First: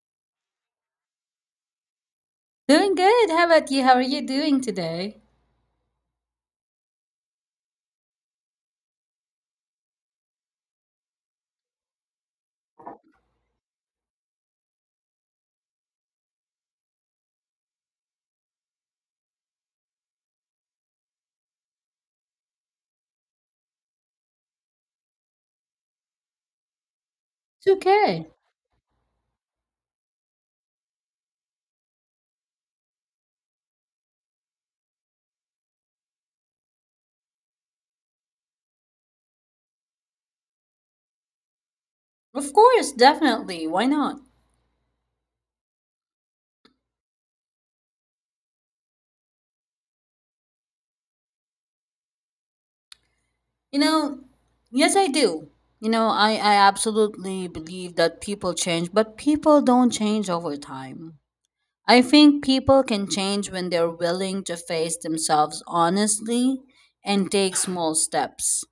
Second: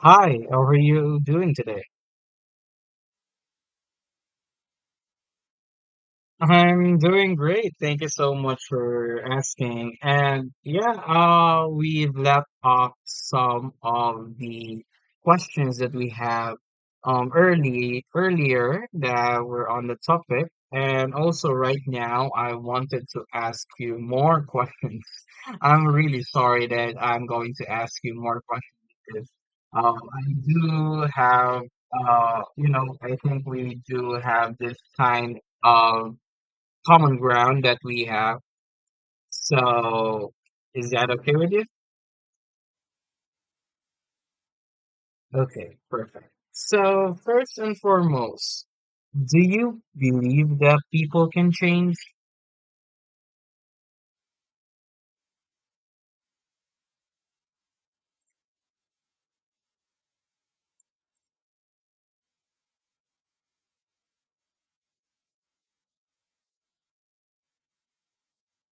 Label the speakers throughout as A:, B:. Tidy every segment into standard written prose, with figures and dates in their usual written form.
A: Hi, how are you doing today?
B: Doing good. How about you? How are you doing today?
A: I'm doing great. Thank you so much for asking. And yeah, we've left off some of the questions that we have early earlier that were on the topic. And also right now, I wanted to ask you more questions. I'm really sorry that I'm going
B: It's
A: to ask you
B: okay.
A: more questions because I do have, I think we do have this kind of common ground that we have. So, is that okay with you?
B: Of course, definitely. Why not?
A: Okay, perfect. So, first and foremost, do you believe that people can change?
B: You know, yes, I do. You know, I absolutely believe that people change, but people don't change over time. I think people can change when they're willing to face themselves honestly and take small steps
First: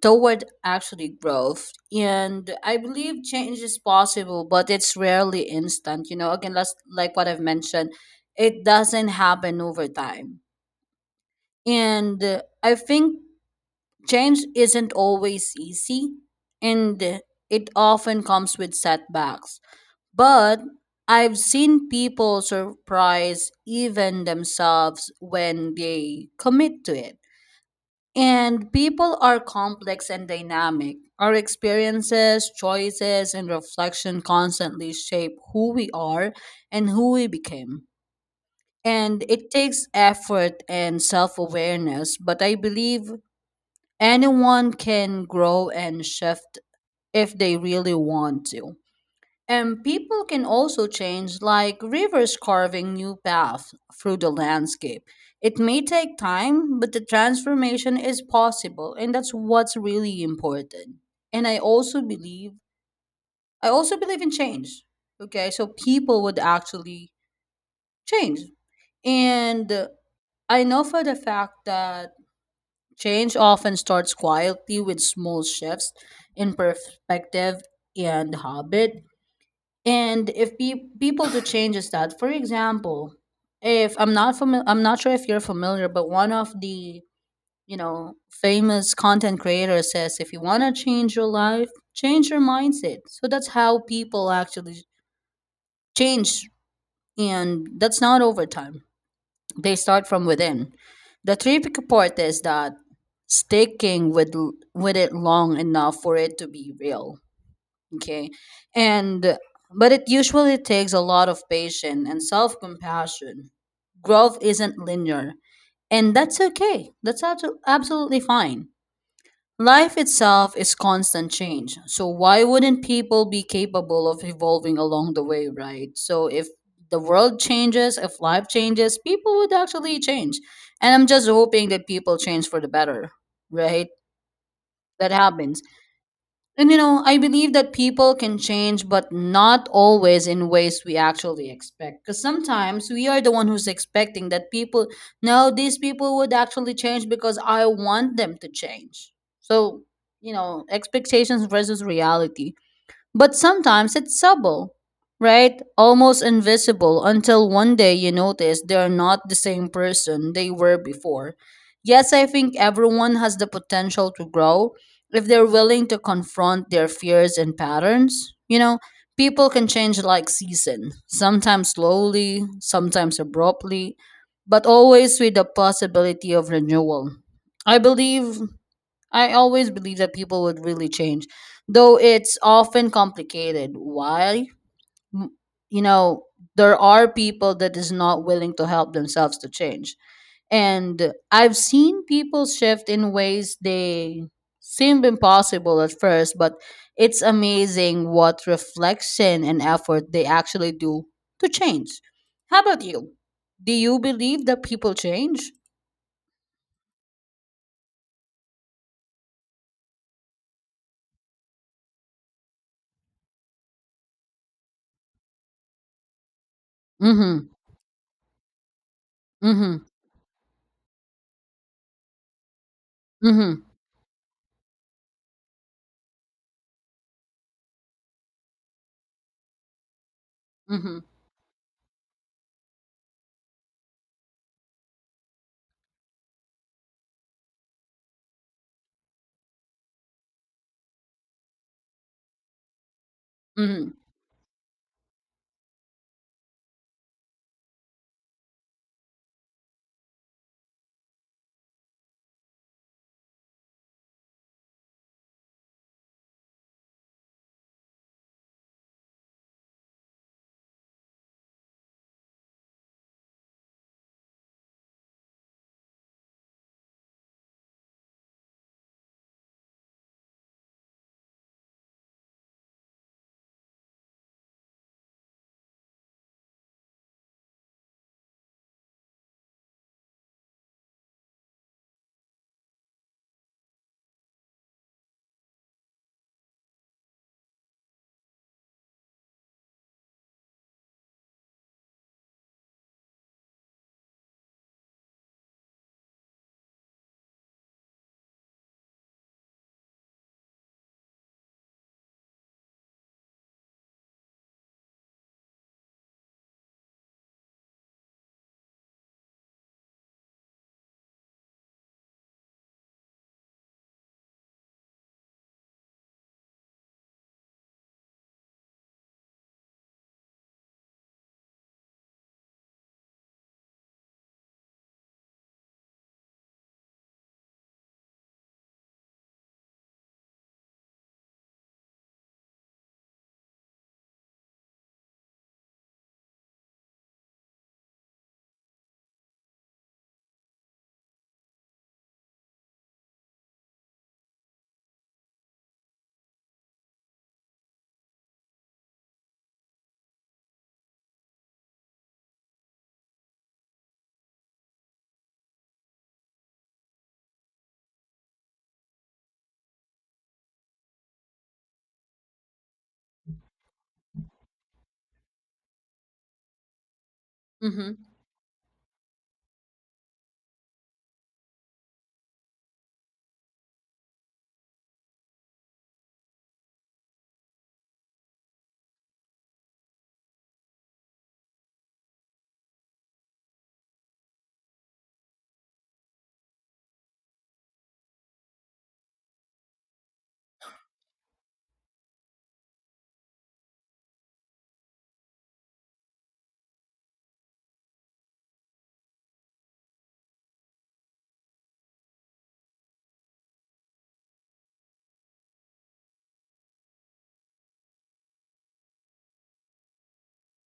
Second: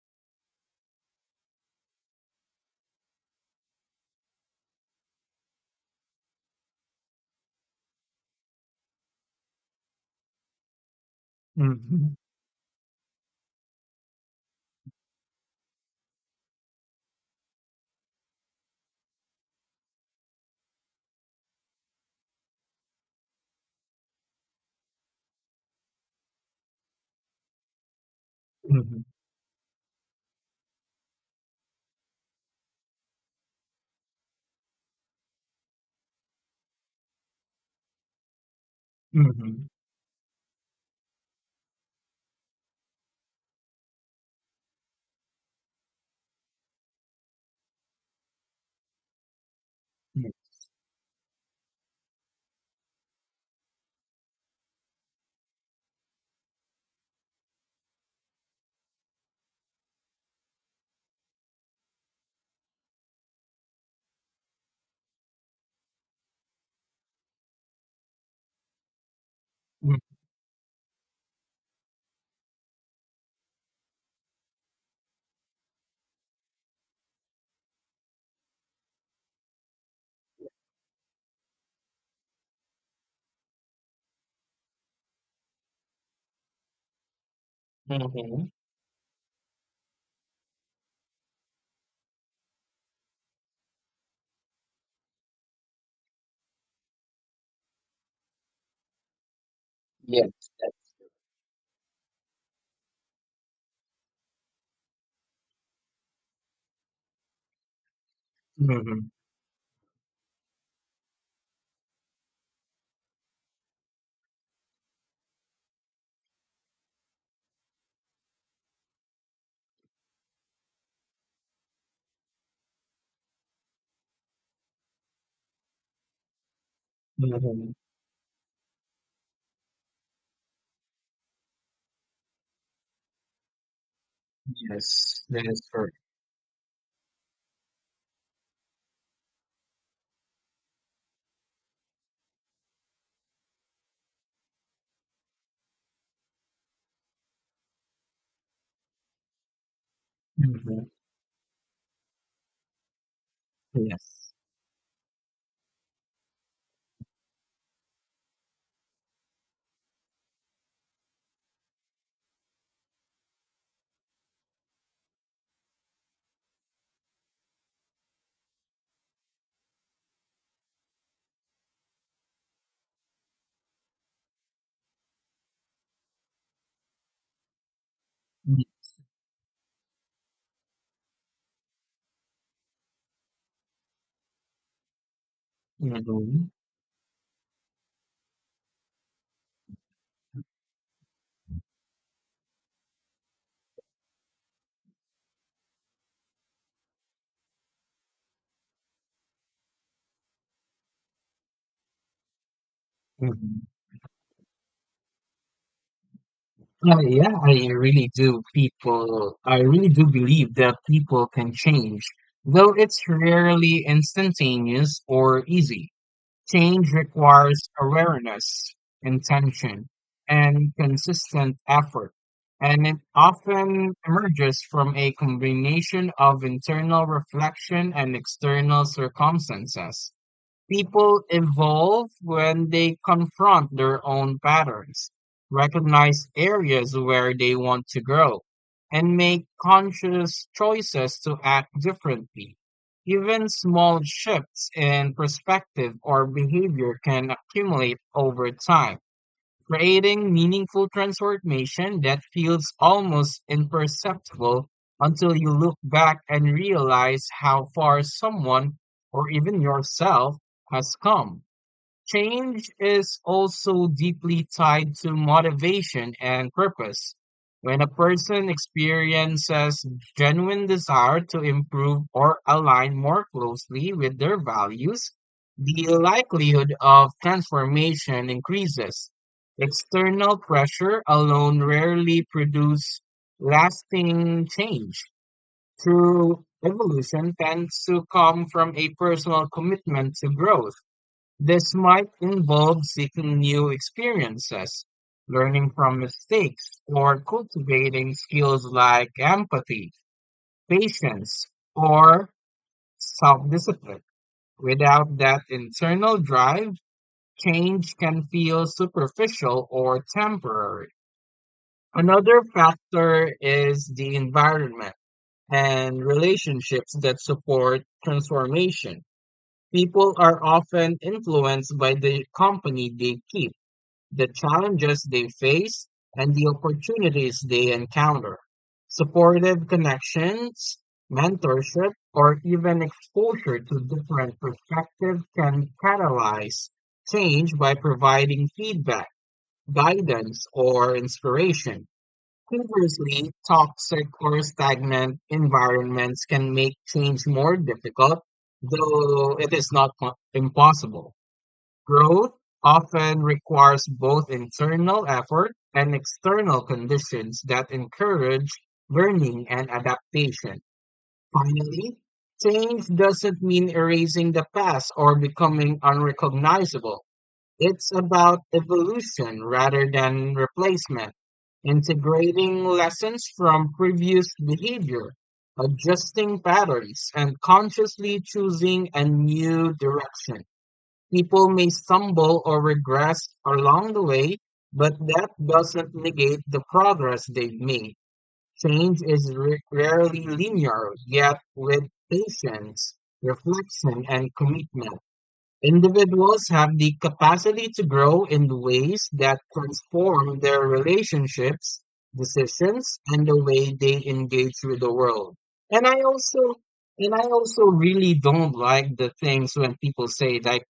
B: toward actually growth. And I believe change is possible, but it's rarely instant. You know, again, last, like what I've mentioned, it doesn't happen over time.
A: Mm-hmm,
B: And I think change isn't always easy, and it often comes with setbacks. But I've seen people surprise even themselves when they commit to it, and
A: mm-hmm,
B: people are complex and dynamic. Our experiences, choices, and reflection constantly shape who we are and who we became. And it
A: mm-hmm,
B: takes effort and self awareness, but I believe anyone can grow and shift if they really want to. And people can also change, like rivers carving new paths through the landscape. It may take time, but the transformation is possible, and that's what's really important. And I also believe in change. Okay, so people would actually change. And
A: mm-hmm,
B: I know for the fact that change often starts quietly with small shifts in perspective and habit. And if people do changes, that, for example, if I'm not sure if you're familiar, but one of the, you know,
A: mm-hmm.
B: famous content creators says, if you want to change your life, change your mindset. So that's how people actually change, and that's not over time. They start from
A: Yes.
B: within. The tricky part is that sticking with it long enough for it to be real. Okay.
A: Mm-hmm.
B: And but it usually takes a lot of patience and self-compassion. Growth isn't linear, and that's okay. That's absolutely fine. Life itself is constant change. So why wouldn't people be capable of evolving along the way, right? So if the world
A: Mm-hmm.
B: changes, if life changes, people would actually change. And I'm just hoping that people change for the better, right? That
A: Yes, that is
B: happens.
A: correct.
B: And you know, I believe that people can change, but not always in ways we actually expect. Because sometimes we are the one who's expecting that people, no, these people would actually change because I want them to change. So, you know,
A: Mhm,
B: expectations versus reality. But sometimes it's
A: yes.
B: subtle, right? Almost invisible until one day you notice they're not the same person they were before. Yes, I think everyone has the potential to grow if they're willing to confront their fears and patterns. You know, people can change like season, sometimes slowly, sometimes abruptly, but always with the possibility of renewal. I believe
A: Mm,
B: I always believe that people would really change, though it's often complicated. Why? M- You know,
A: mhm,
B: there are people that is not willing to help themselves to change. And I've seen people shift in ways they seemed impossible at first, but it's amazing what reflection and effort they actually do to change. How about you?
A: mhm.
B: Do you believe that people change?
A: Oh, yeah, I really do. I really do believe that people can change, though it's rarely instantaneous or easy. Change
B: Mm-hmm.
A: requires awareness,
B: Mm-hmm.
A: intention, and consistent effort, and it
B: Mm-hmm.
A: often emerges from a combination of internal reflection and external circumstances.
B: Mm-hmm.
A: People evolve when they confront their own patterns, recognize areas where they want to grow, and make conscious choices to act differently. Even
B: Mm-hmm.
A: small shifts in perspective or behavior can accumulate over time, creating meaningful transformation that feels almost imperceptible until you look back and realize how far someone, or even yourself, has come. Change is also deeply tied to motivation and purpose. When a person experiences genuine desire to improve or align more closely with their values, the likelihood of transformation increases. External pressure alone rarely produces lasting change. True evolution tends to come from a personal commitment to growth. This might involve seeking new experiences, learning from mistakes, or cultivating skills like empathy, patience, or self-discipline. Without that internal drive, change can feel superficial or temporary. Another factor is the environment and relationships that support transformation. People are often influenced by the company they keep, the challenges they face, and the opportunities they encounter. Supportive connections, mentorship, or even exposure to different perspectives can catalyze change by providing feedback, guidance, or inspiration. Conversely, toxic or stagnant environments can make change more difficult, though it is not po- impossible. Growth often requires both internal effort and external conditions that encourage learning and adaptation. Finally, change doesn't mean erasing the past or becoming unrecognizable. It's
B: Mm-hmm.
A: about evolution rather than replacement, integrating lessons from previous behavior, adjusting patterns, and consciously choosing a new direction. People may stumble or regress along the way, but that doesn't negate the progress they've made. Change is rarely linear, yet with patience, reflection, and commitment, individuals have the capacity to grow in ways that transform their relationships, decisions, and the way they engage with the world. And I also and I also really don't like the things when people say like,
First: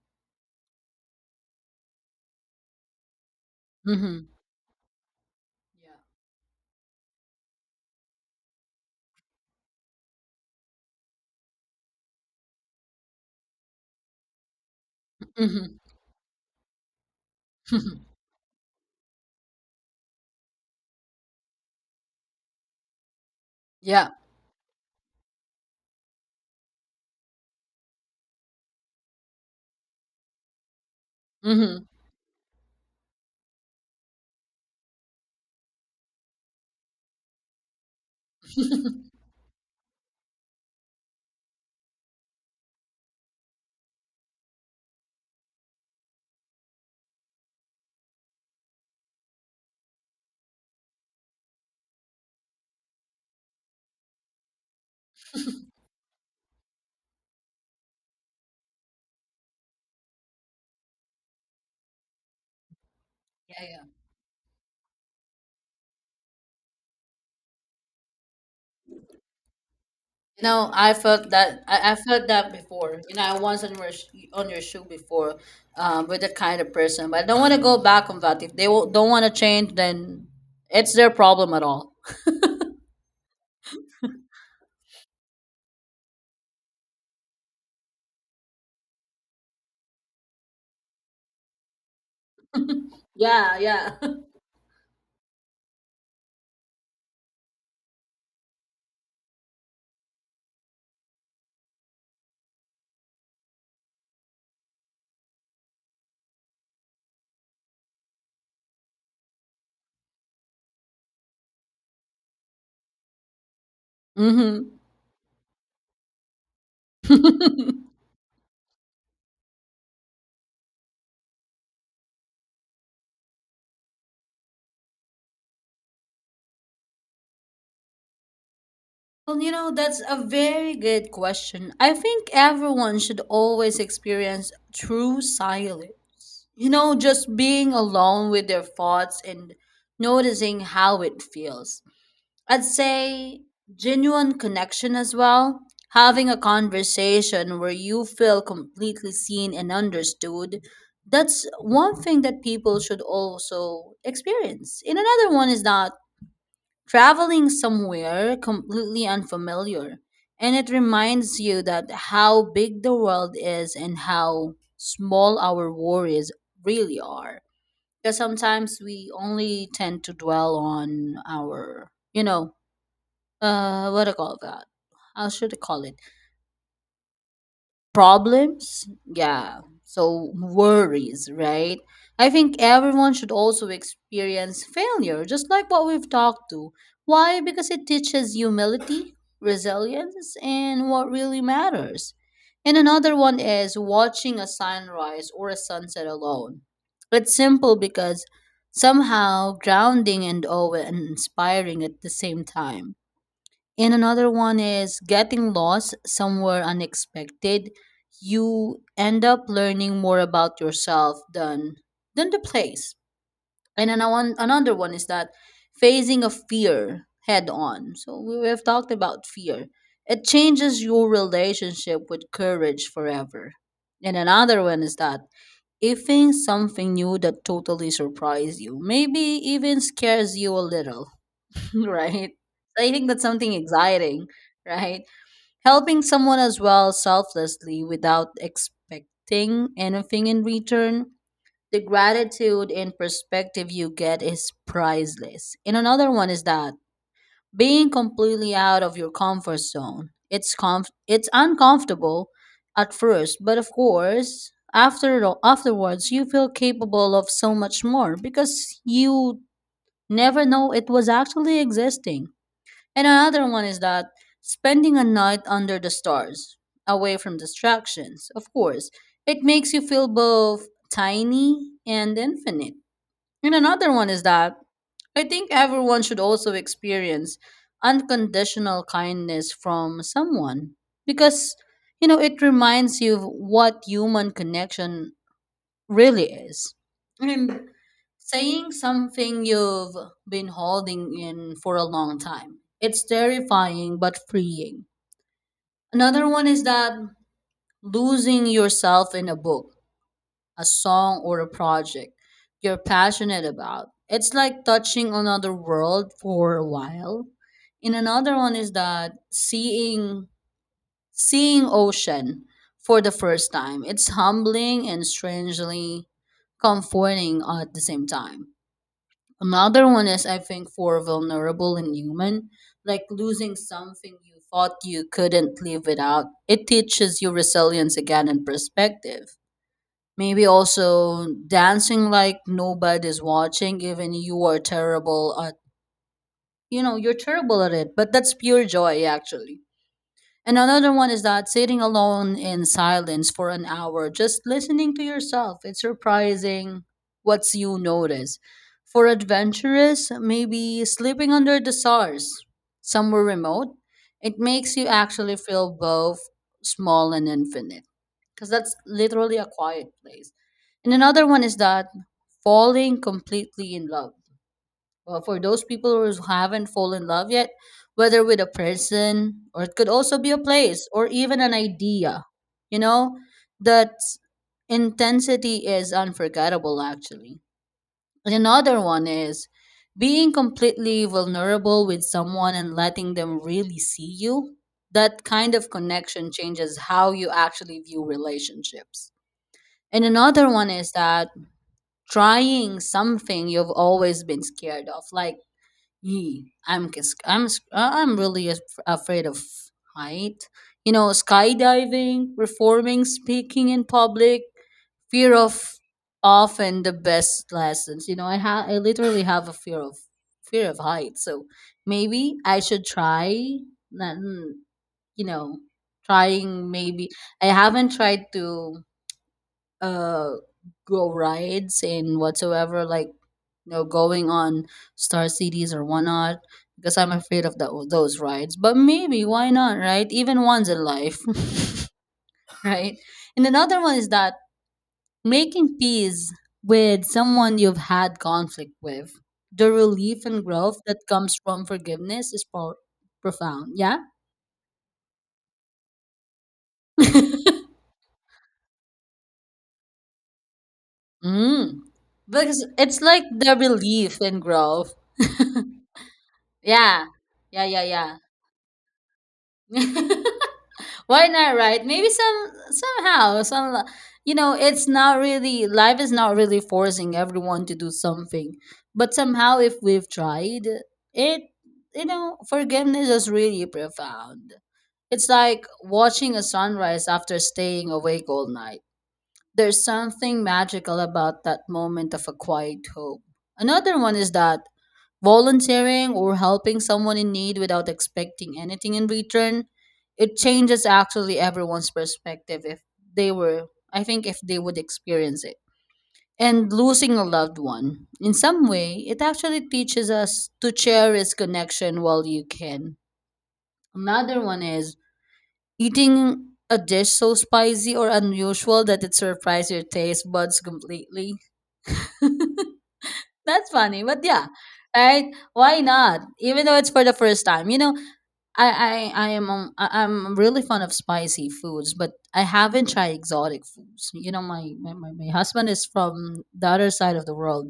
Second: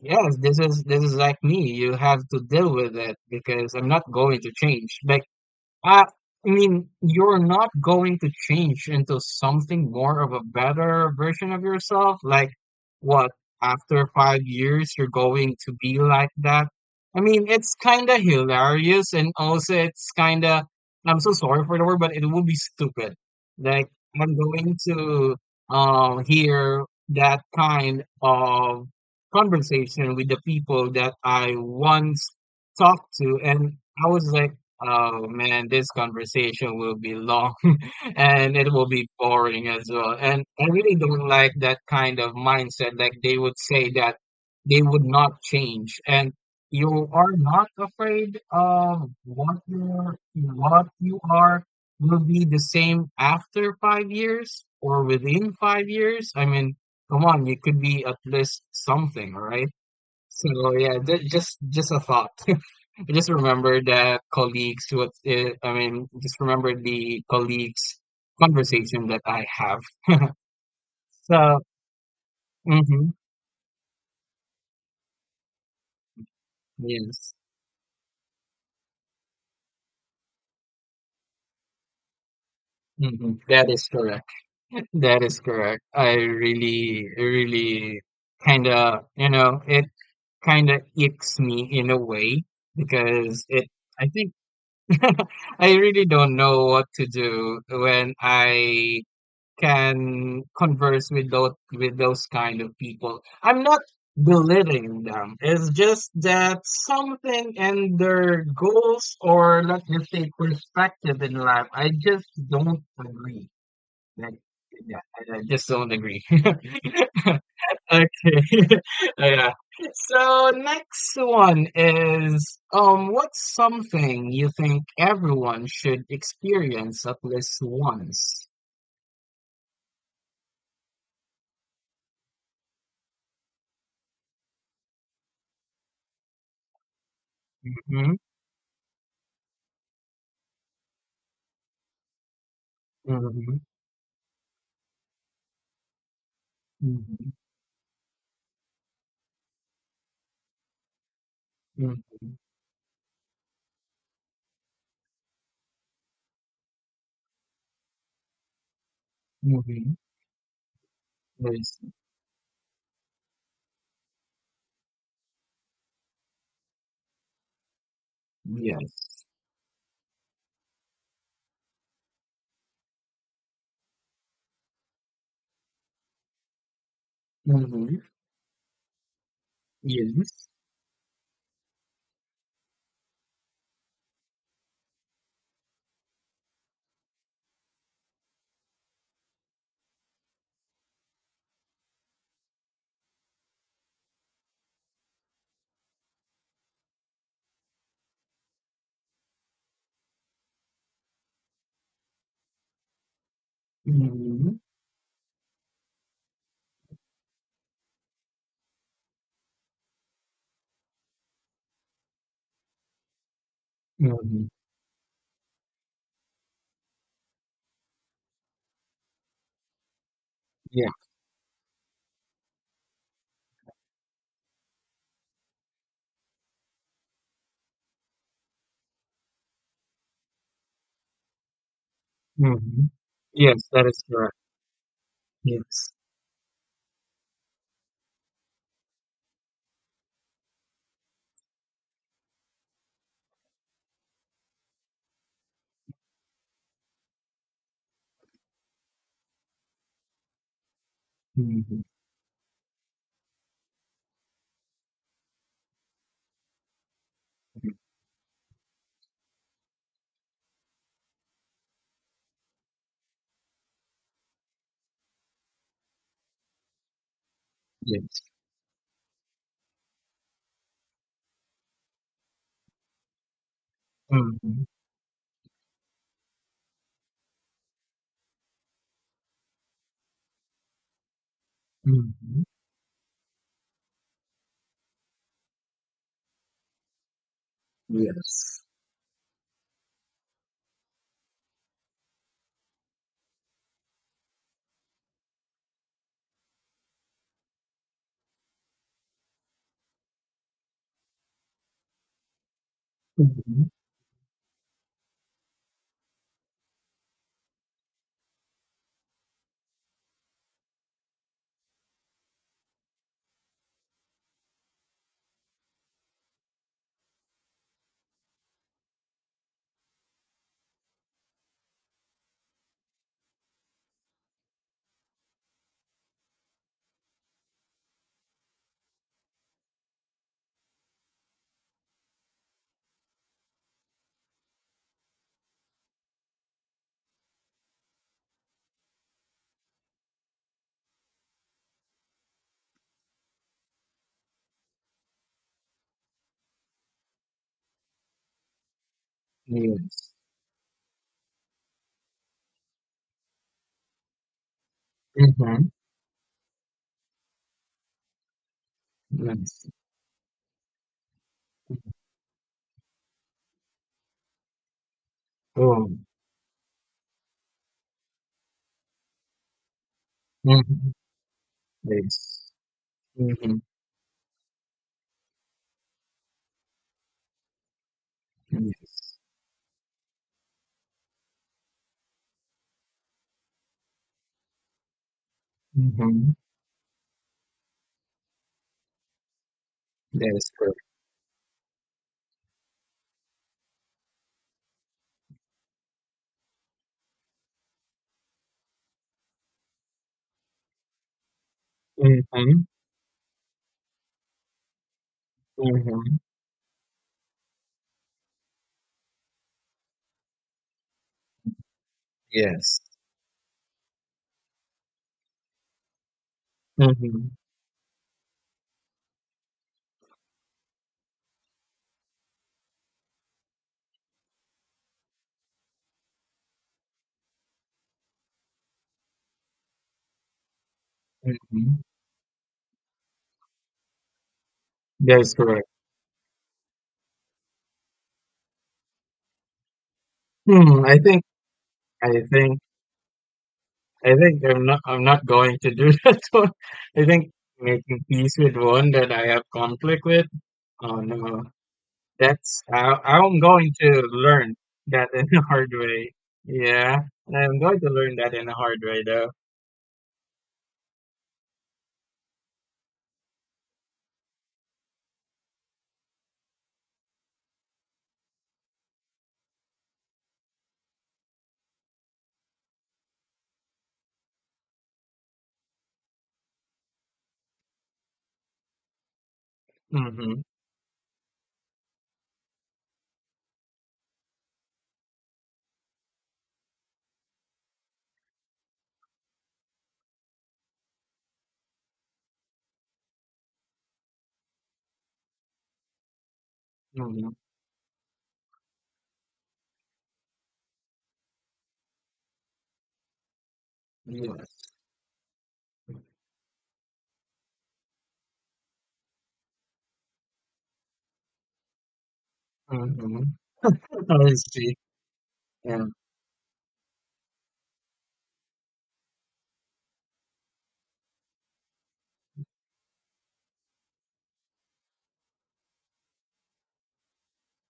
A: yes, this is like me. You have to deal with it because I'm not
B: Mhm.
A: going to change. Like,
B: Yeah.
A: uh, I mean, you're not going to change into something more of a better version of yourself. Like, what, after 5 years, you're going to
B: Mhm.
A: be like that? I mean, it's kind of hilarious, and also it's kind of, I'm so sorry for the word, but it would be stupid. Like,
B: Yeah.
A: I'm going to hear that kind of conversation with the people that I
B: Mhm.
A: once talked to, and I was like, oh man, this conversation will be long and it will be boring as well. And I really don't like that kind of mindset. Like, they would say that they would not change. And you are not afraid of what you are will be the same after 5 years or within 5 years. I mean, come on, you could be at least something, all right? So yeah, just a thought. I just
B: Yeah,
A: remember
B: yeah.
A: that colleagues. I mean just remember the colleagues conversation that I have.
B: You know, I felt
A: So,
B: that I felt that before.
A: hmm,
B: You know, I once on your on your shoe before, with that kind of person. But I
A: yes.
B: don't want to go back on that. If they don't want to change, then it's their problem at all.
A: Hmm, that is correct. That is correct. I really kinda, you know, it kinda icks me in a way because
B: Yeah,
A: it,
B: yeah.
A: I think, I really don't know what to do when I can converse with those kind of people. I'm not belittling them. It's just that something in their goals, or let's just say perspective in life, I just don't agree. Like,
B: Mm-hmm.
A: yeah, I just don't agree. Okay. Yeah. So next one is, what's something you think everyone should experience at least once?
B: Well, you know, that's a very good question. I think everyone should always experience true silence. You know, just being
A: Mm-hmm.
B: alone with their thoughts and noticing how it feels. I'd say
A: Mm-hmm.
B: genuine connection as well. Having a
A: Mhm,
B: conversation where you feel completely seen and understood. That's
A: mhm,
B: one thing that people should also experience. And another one is that traveling somewhere completely
A: mhm.
B: unfamiliar. And it reminds you
A: Yes,
B: that how big the world is and how small our worries really are, because sometimes we
A: yes.
B: only tend to dwell on our, you know, what do you call that, how should I call it,
A: Mhm,
B: problems, yeah, so
A: yes.
B: worries, right? I think everyone should also experience failure, just like what we've talked to. Why? Because it teaches humility, resilience, and what really matters. And another one is watching a sunrise or a sunset alone. It's simple because somehow grounding and awe and inspiring at the same time. And another
A: Mhm,
B: one is getting lost somewhere unexpected. You end up learning more about yourself than the place. And then
A: mhm.
B: another one is that facing a fear head on. So we have talked about fear. It changes
A: Yeah.
B: your relationship with courage forever. And another one is that if something new that totally surprised you, maybe even scares you a little. Right? So
A: Mhm.
B: I think that's something
A: Yes, that is
B: exciting,
A: correct.
B: right?
A: Yes.
B: Helping someone as well selflessly without expecting anything in return. The gratitude and perspective you get is priceless. And another one is that being completely out of your comfort zone. It's
A: Mhm,
B: uncomfortable at first, but of course, afterwards you feel capable of so
A: mhm.
B: much more because you never know it was actually existing. And another one is that spending a night under the stars, away from
A: Yes.
B: distractions, of course. It makes you feel both tiny and infinite. And another one is that
A: Mhm,
B: I think everyone should also experience unconditional kindness from someone, because you know it
A: mhm.
B: reminds you of what human connection really is. And
A: Yes.
B: saying something you've been holding in for a long time. It's terrifying but freeing. Another one is that losing yourself in a book, a song, or a project you're passionate
A: Mhm,
B: about. It's like touching another world for a while. And another one is that Seeing ocean for the first time, it's humbling and strangely comforting at the same time. Another one is, I think, for vulnerable and human, like losing something you thought you couldn't live without. It teaches you resilience again and perspective. Maybe also dancing like nobody's watching, even you are terrible at, you know, you're terrible at it, but that's pure joy actually. And another one is that sitting alone in silence for an hour, just listening to yourself. It's surprising what's you notice. For adventurous,
A: yes.
B: maybe sleeping under the stars, somewhere remote. It makes you actually
A: Mhm,
B: feel both small and infinite. Because that's literally a
A: yes.
B: quiet place. And another one is that falling completely in love, well, for those
A: Oh.
B: people who haven't fallen in love yet, whether with a person, or it could also be a place
A: Mhm,
B: or even an idea,
A: yes.
B: you know,
A: Mhm,
B: that intensity is unforgettable actually. And another one
A: yes.
B: is being completely vulnerable with someone and letting them really see you. That kind of connection
A: Mhm,
B: changes how you actually view relationships. And
A: that is
B: another one
A: correct.
B: is that trying something you've always been scared of, like, Yee, I'm c- I'm sc- I'm really af- afraid of height. You know, skydiving,
A: Mhm,
B: performing, speaking in public, fear of
A: mhm.
B: often the best lessons. You know, I literally have a fear of height. So maybe I
A: Yes.
B: should try. Then, you know, trying maybe
A: Mhm,
B: I haven't tried to uh go rides and whatsoever, like, you know, going on star cities or whatnot, because I'm afraid of those rides, but maybe why not, right, even once in life.
A: mhm.
B: Right? And another one is that
A: That is correct.
B: making peace with someone you've had conflict with. The relief and growth
A: Hmm,
B: that comes from
A: I
B: forgiveness is
A: think
B: profound. Yeah.
A: I think I'm not going to do that one. I think making peace with one that I have conflict with. Oh no,
B: Mm. Because it's like
A: I'm
B: the
A: going to
B: relief and
A: learn
B: growth.
A: that in a hard way. Yeah,
B: Yeah,
A: I'm
B: yeah,
A: going to learn
B: yeah,
A: that in a hard way though.
B: yeah. Why not, right? Maybe some somehow some, you know, it's not really life is not really forcing everyone to do something, but somehow if we've tried it, you know, forgiveness is really profound. It's like watching a sunrise after staying awake all night. There's
A: Mm-hmm.
B: something magical about that moment of a quiet hope. Another one is that volunteering or helping someone in need without expecting anything in return, it changes actually everyone's perspective if they were I think if they would experience it. And losing a
A: Mm-hmm.
B: loved one in some way, it actually teaches us to cherish connection while you can. Another one
A: Yes.
B: is eating a dish so spicy or unusual that it surprises your taste buds completely.
A: Mm-hmm.
B: That's funny, but
A: I
B: yeah,
A: see.
B: right, why
A: Yeah.
B: not, even though it's for the first time, you know. I'm really fond of spicy foods, but I haven't tried exotic foods. You know, my husband is from the other side of the world.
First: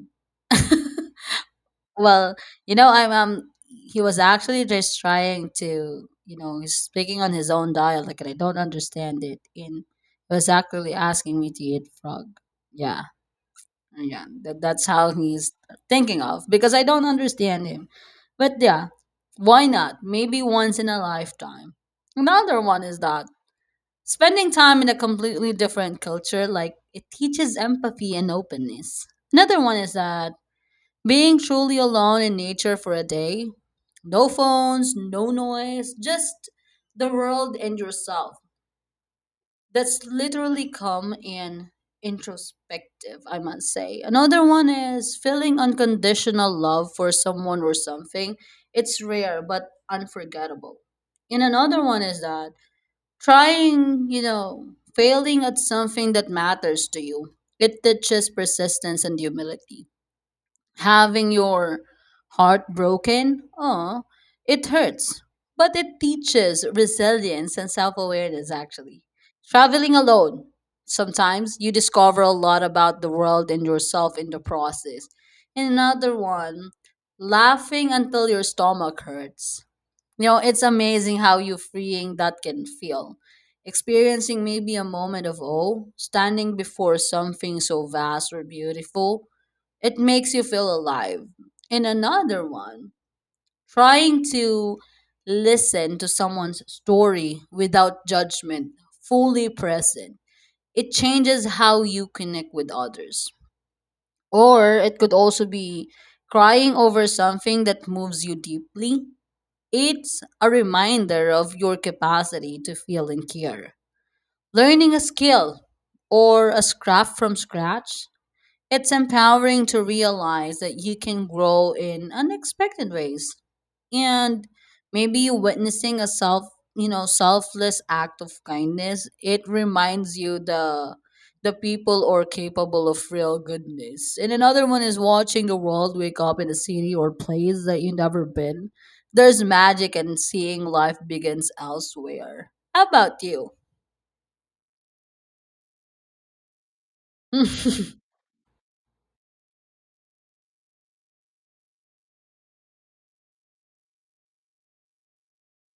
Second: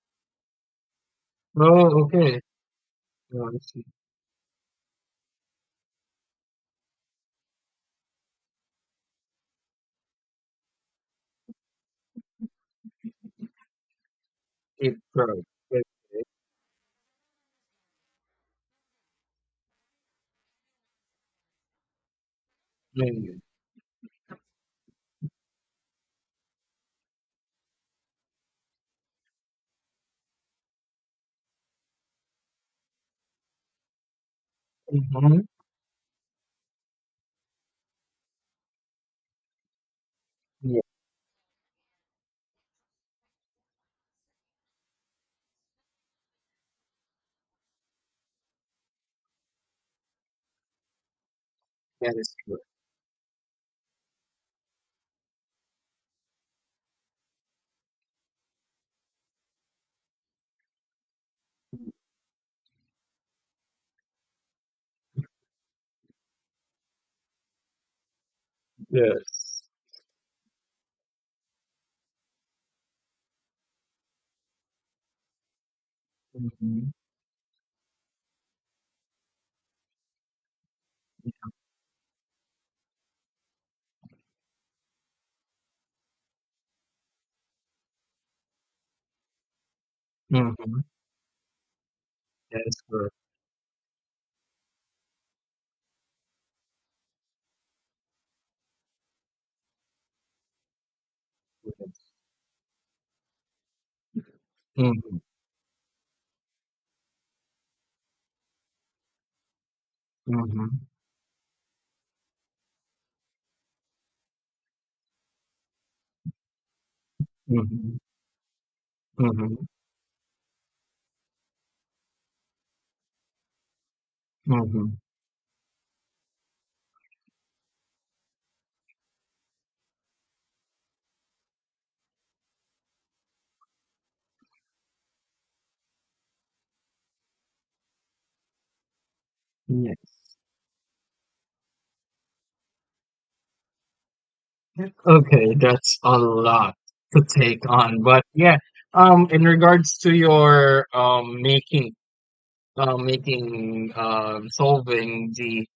A: Oh,
B: Well,
A: okay.
B: you know, I'm
A: Oh, I see.
B: he was actually just trying to, he's speaking on his own dialect, and I don't understand it. And he was actually asking me to eat frog. Yeah. Yeah, that's
A: Keep
B: how
A: growing.
B: he's thinking of because I don't understand him. But yeah, why not? Maybe once in a lifetime. Another one is that spending time in a completely different culture, like it teaches empathy and openness. Another one is that being truly alone in nature for a day, no phones, no
A: Mm-hmm.
B: noise, just the world and yourself, that's literally
A: Yeah,
B: calm and introspective, I must say. Another one is feeling unconditional love for someone or something. It's rare but unforgettable. And another one
A: that
B: is
A: is
B: that
A: good.
B: trying, failing at something that matters to you. It teaches persistence and humility, having your heart broken. Oh, it hurts, but it teaches resilience and self awareness, actually.
A: Yes.
B: Traveling alone, sometimes you discover a lot about the world and yourself in the process. And another one,
A: Mm-hmm.
B: laughing until your stomach hurts. You know, it's amazing how you freeing that can feel. Experiencing maybe a moment of awe, standing before something so vast or beautiful, it makes you feel
A: Mhm.
B: alive. And another
A: That's
B: one,
A: correct.
B: trying to listen to someone's story without judgment, fully present. It changes how
A: Yes.
B: you connect with others. Or it could
A: Mhm.
B: also be crying over something that moves you deeply. It's a
A: Mhm.
B: reminder of your capacity to feel and care. Learning a skill or a craft from
A: Mhm.
B: scratch, it's
A: Mhm.
B: empowering to realize that you can grow in unexpected ways. And
A: Mhm.
B: maybe witnessing a you know, selfless act of kindness, it reminds you the people are capable of real goodness. And another one is watching the world wake up in a city or place that you have never been. There's magic in
A: Yes.
B: seeing life begins elsewhere. How about you?
A: Okay, that's a lot to take on. But yeah, in regards to your making making solving the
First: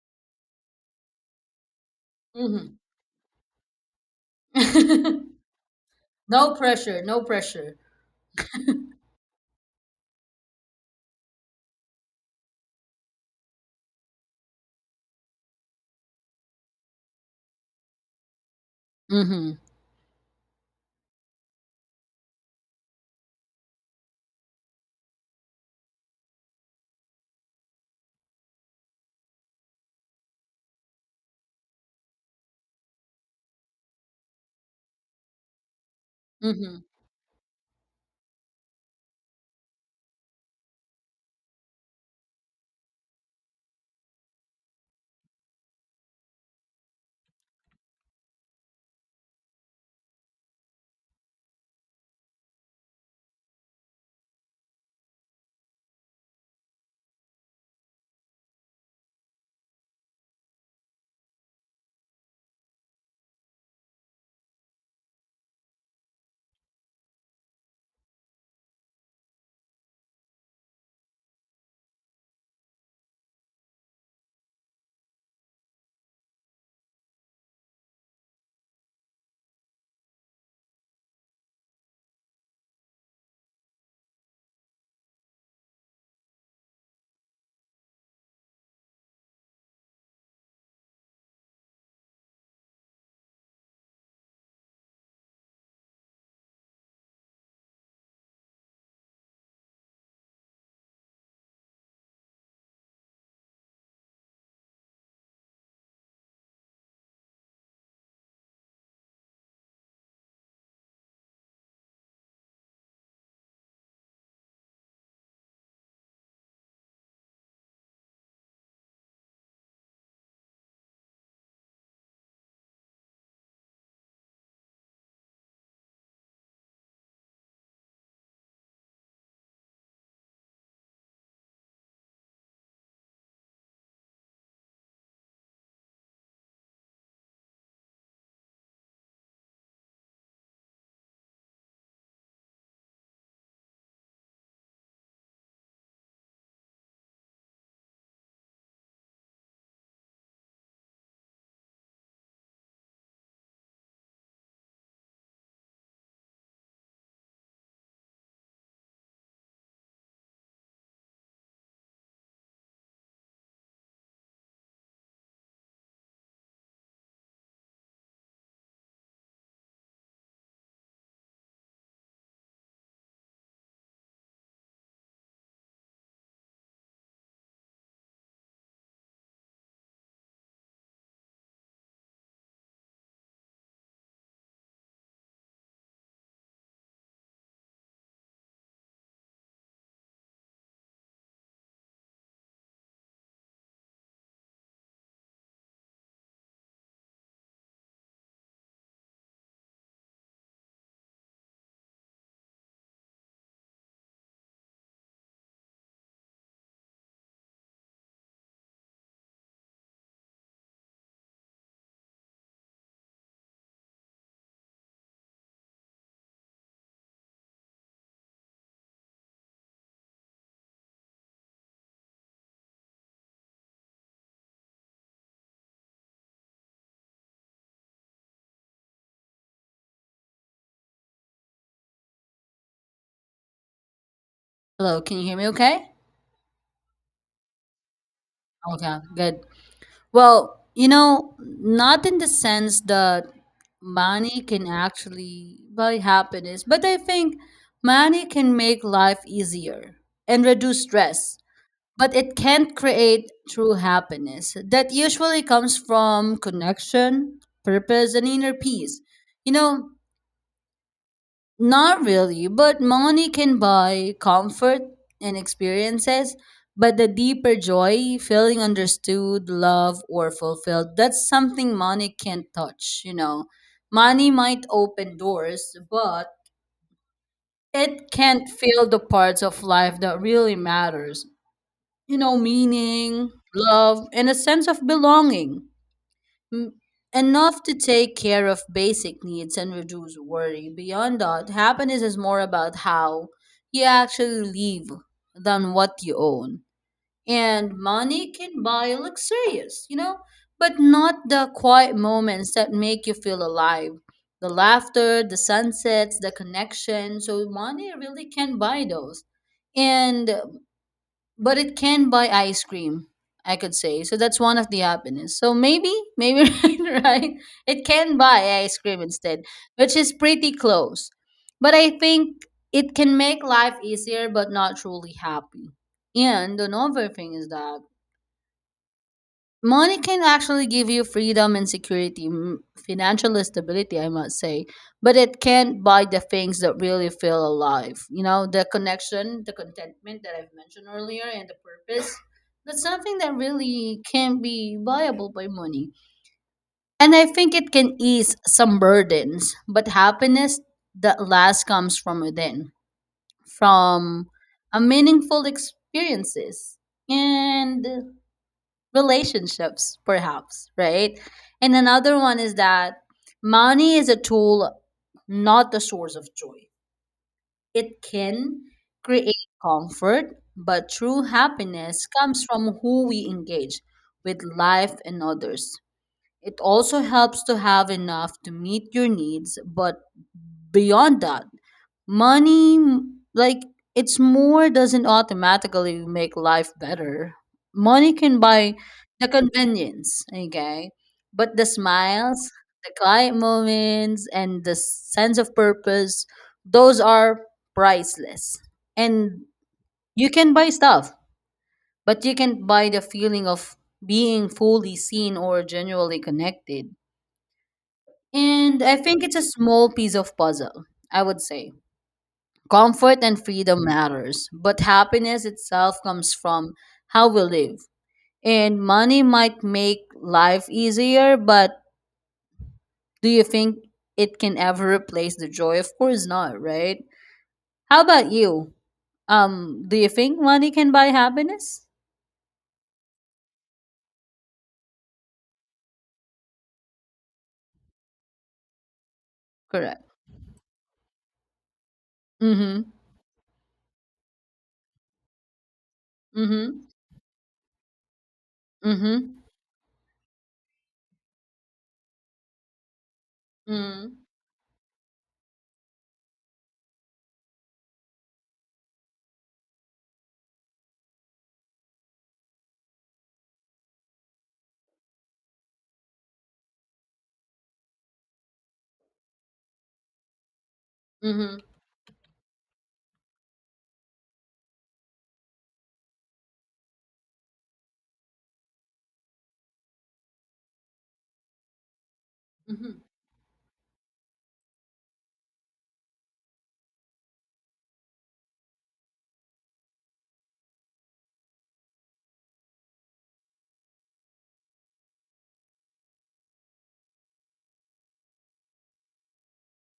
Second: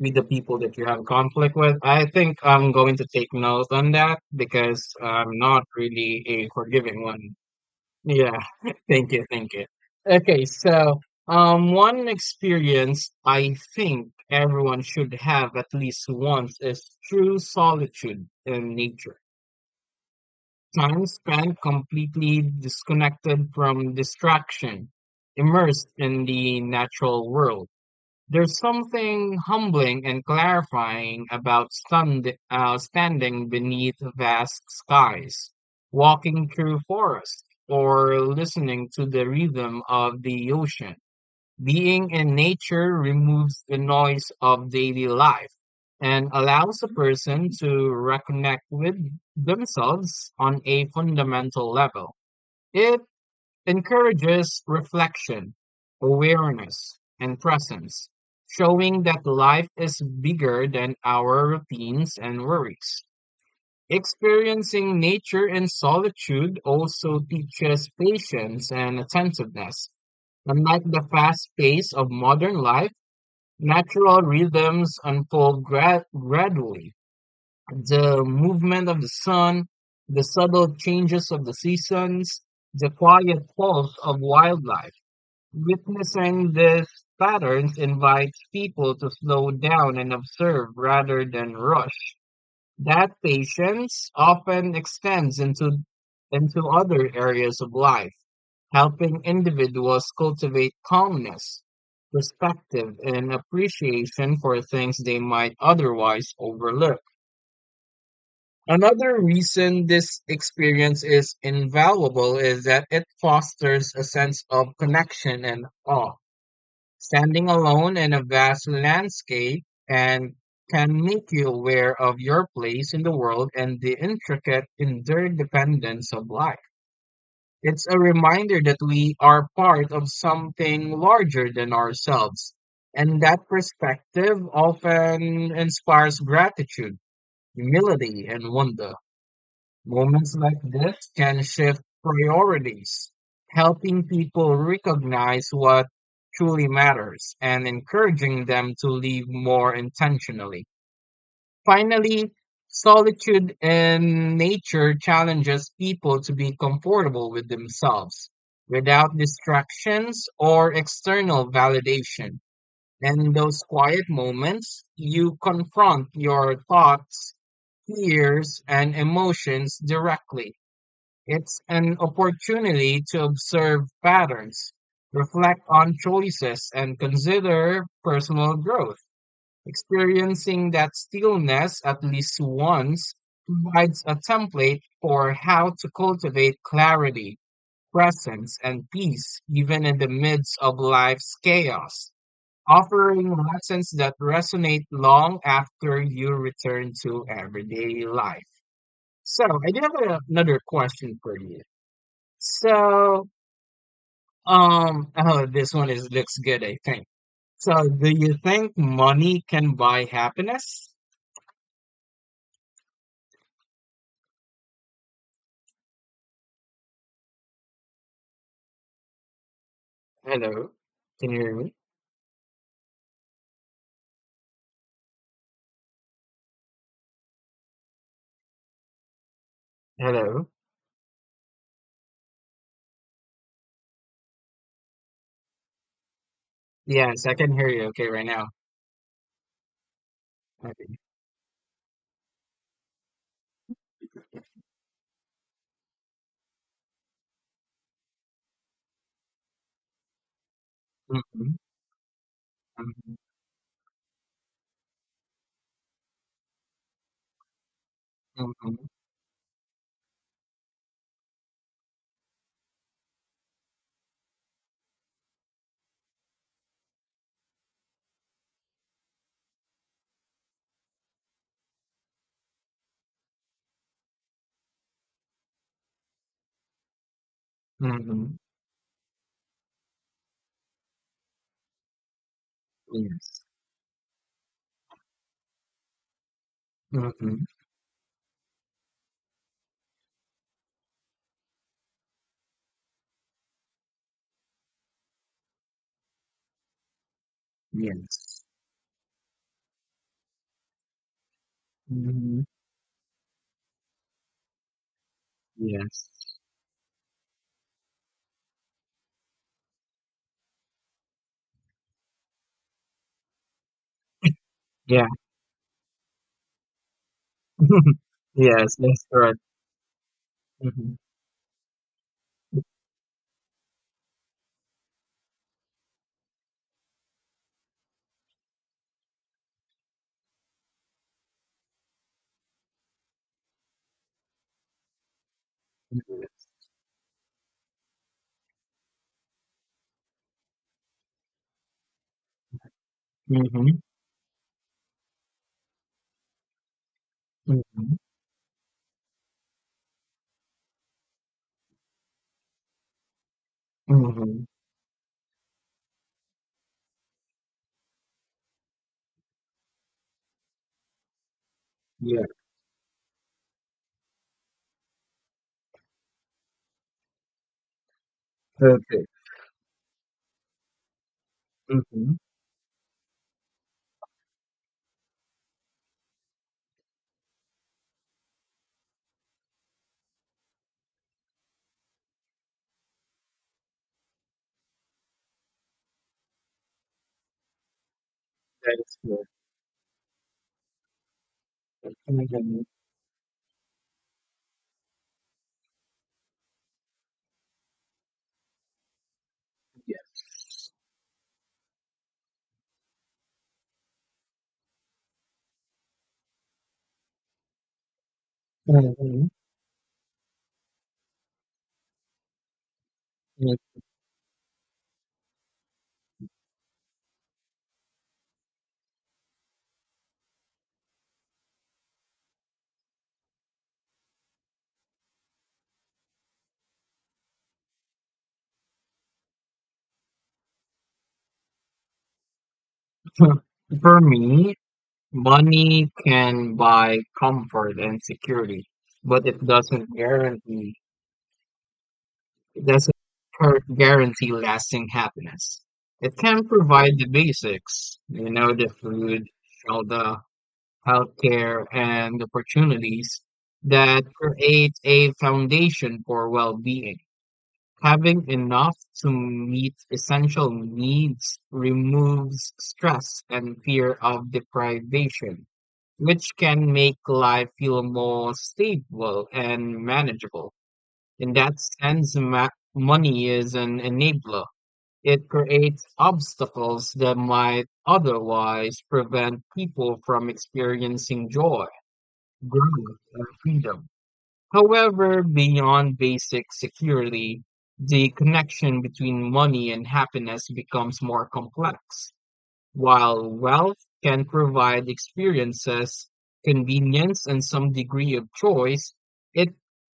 A: with the people that you have conflict with, I think I'm
B: Mhm.
A: going to take notes on that because I'm not really a
B: No
A: forgiving
B: pressure, no
A: one.
B: pressure.
A: Yeah, thank you. Okay, so, one experience I think everyone should have at least once is true solitude in nature.
B: Hmm.
A: Time spent completely disconnected from distraction, immersed in the natural world. There's something humbling and clarifying about standing beneath vast skies, walking through
B: Mhm.
A: forests, or listening to the rhythm of the ocean. Being in nature removes the noise of daily life and allows a person to reconnect with themselves on a fundamental level. It encourages reflection, awareness, and presence, showing that life is bigger than our routines and worries. Experiencing nature in solitude also teaches patience and attentiveness. Unlike the fast pace of modern life, natural rhythms unfold gradually. The movement of the sun, the subtle changes of the seasons, the quiet pulse of wildlife. Witnessing these patterns invites people to slow down and observe rather than rush. That patience often extends into other areas of life, helping individuals cultivate calmness, perspective, and appreciation for things they might otherwise overlook. Another reason this experience is invaluable is that it fosters a sense of connection and awe. Standing alone in a vast landscape and can make you aware of your place in the world and the intricate interdependence of life. It's a reminder that we are part of something larger than ourselves, and that perspective often inspires gratitude, humility, and wonder. Moments like this can shift priorities, helping people recognize what truly matters and encouraging them to live more intentionally. Finally, solitude in nature challenges people to be comfortable with themselves without distractions or external validation. And in those quiet moments, you confront your thoughts, fears, and emotions directly. It's an opportunity to observe patterns, reflect on choices, and consider personal growth. Experiencing that stillness at least once provides a template for how to cultivate clarity, presence, and peace, even in the midst of life's chaos, offering lessons that resonate long after you return to everyday life. So, I do have another question for you. So, oh, this one is looks good, I think. So, do you think money can buy happiness? Hello, can you hear me? Hello.
B: Hello, can you hear me okay?
A: Yes, I can hear you. Okay, right now.
B: Okay, good. Well, you
A: Okay.
B: know, not in the sense that money can actually buy happiness, but I think money can make life easier and reduce stress,
A: Mm-hmm,
B: but it can't
A: mm-hmm,
B: create true happiness. That usually comes from connection, purpose, and inner
A: mm-hmm,
B: peace. You know, not really, but money can buy comfort and experiences, but the deeper joy, feeling understood, loved, or fulfilled, that's something money can't touch, you know. Money might open doors, but it
A: mm-hmm.
B: can't fill the parts of life that really matters. You know, meaning,
A: Yes.
B: love, and a sense of belonging. M-
A: Mm-hmm.
B: Enough to take care of basic needs and reduce worry. Beyond that, happiness is more about how you actually live than what you own. And money
A: Yes.
B: can buy luxurious, you know, but not the quiet
A: Mm-hmm.
B: moments that make you feel alive. The laughter, the
A: Yes.
B: sunsets, the connection. So money really can buy those. And but it can buy ice cream, I could say, so that's one of the
A: Yeah.
B: happiness, so maybe maybe right. It can buy
A: Yes,
B: ice cream
A: that's correct.
B: instead, which is pretty
A: Mm-hmm.
B: close, but I think it can make life easier but not truly happy. And another thing is that money can actually give you freedom and security, financial stability, I must say, but it can't buy the
A: Mm-hmm.
B: things that really feel alive. You know, the connection, the contentment that I've mentioned earlier, and the purpose. That's something that
A: Mm-hmm.
B: really can be viable by money. And I think it
A: Mm-hmm.
B: can ease some burdens, but happiness that last comes from within, from
A: Mm-hmm.
B: a meaningful experiences. And relationships, perhaps, right? And another
A: Yeah.
B: one is that money is a tool, not the source of joy. It can
A: Perfect.
B: create comfort, but true happiness
A: Mm-hmm.
B: comes from who we engage with life and others. It also helps to have enough to meet your needs, but beyond that, money it's more doesn't automatically make life better. Money can buy
A: That is good.
B: the convenience, okay, but the smiles,
A: Mm-hmm.
B: the quiet moments, and the sense of purpose, those are priceless. And you can buy stuff, but you can't buy the feeling of being fully seen or genuinely connected. And I think
A: Mhm.
B: it's a small piece of puzzle, I would say. Comfort and
A: Yeah.
B: freedom matters, but happiness itself comes from how we live. And money might make life easier, but do you think it can ever replace the joy? Of course not, right? How about you? Do you think money can buy happiness?
A: For me, money can buy comfort and security, but it doesn't
B: Correct.
A: guarantee, it
B: Mm-hmm.
A: doesn't guarantee lasting happiness. It can
B: Mm-hmm.
A: provide the basics, you know, the food,
B: Mm-hmm.
A: shelter, healthcare, and opportunities that
B: Mm-hmm.
A: create a foundation for well-being. Having enough to meet essential needs removes stress and fear of deprivation, which can make life feel more stable and manageable. In that
B: Mm-hmm.
A: sense, money is an enabler. It creates obstacles that might otherwise prevent people from experiencing joy, growth,
B: Mm-hmm.
A: and freedom. However, beyond basic security, the connection between money and happiness becomes more complex. While wealth can provide experiences, convenience, and some degree of choice, it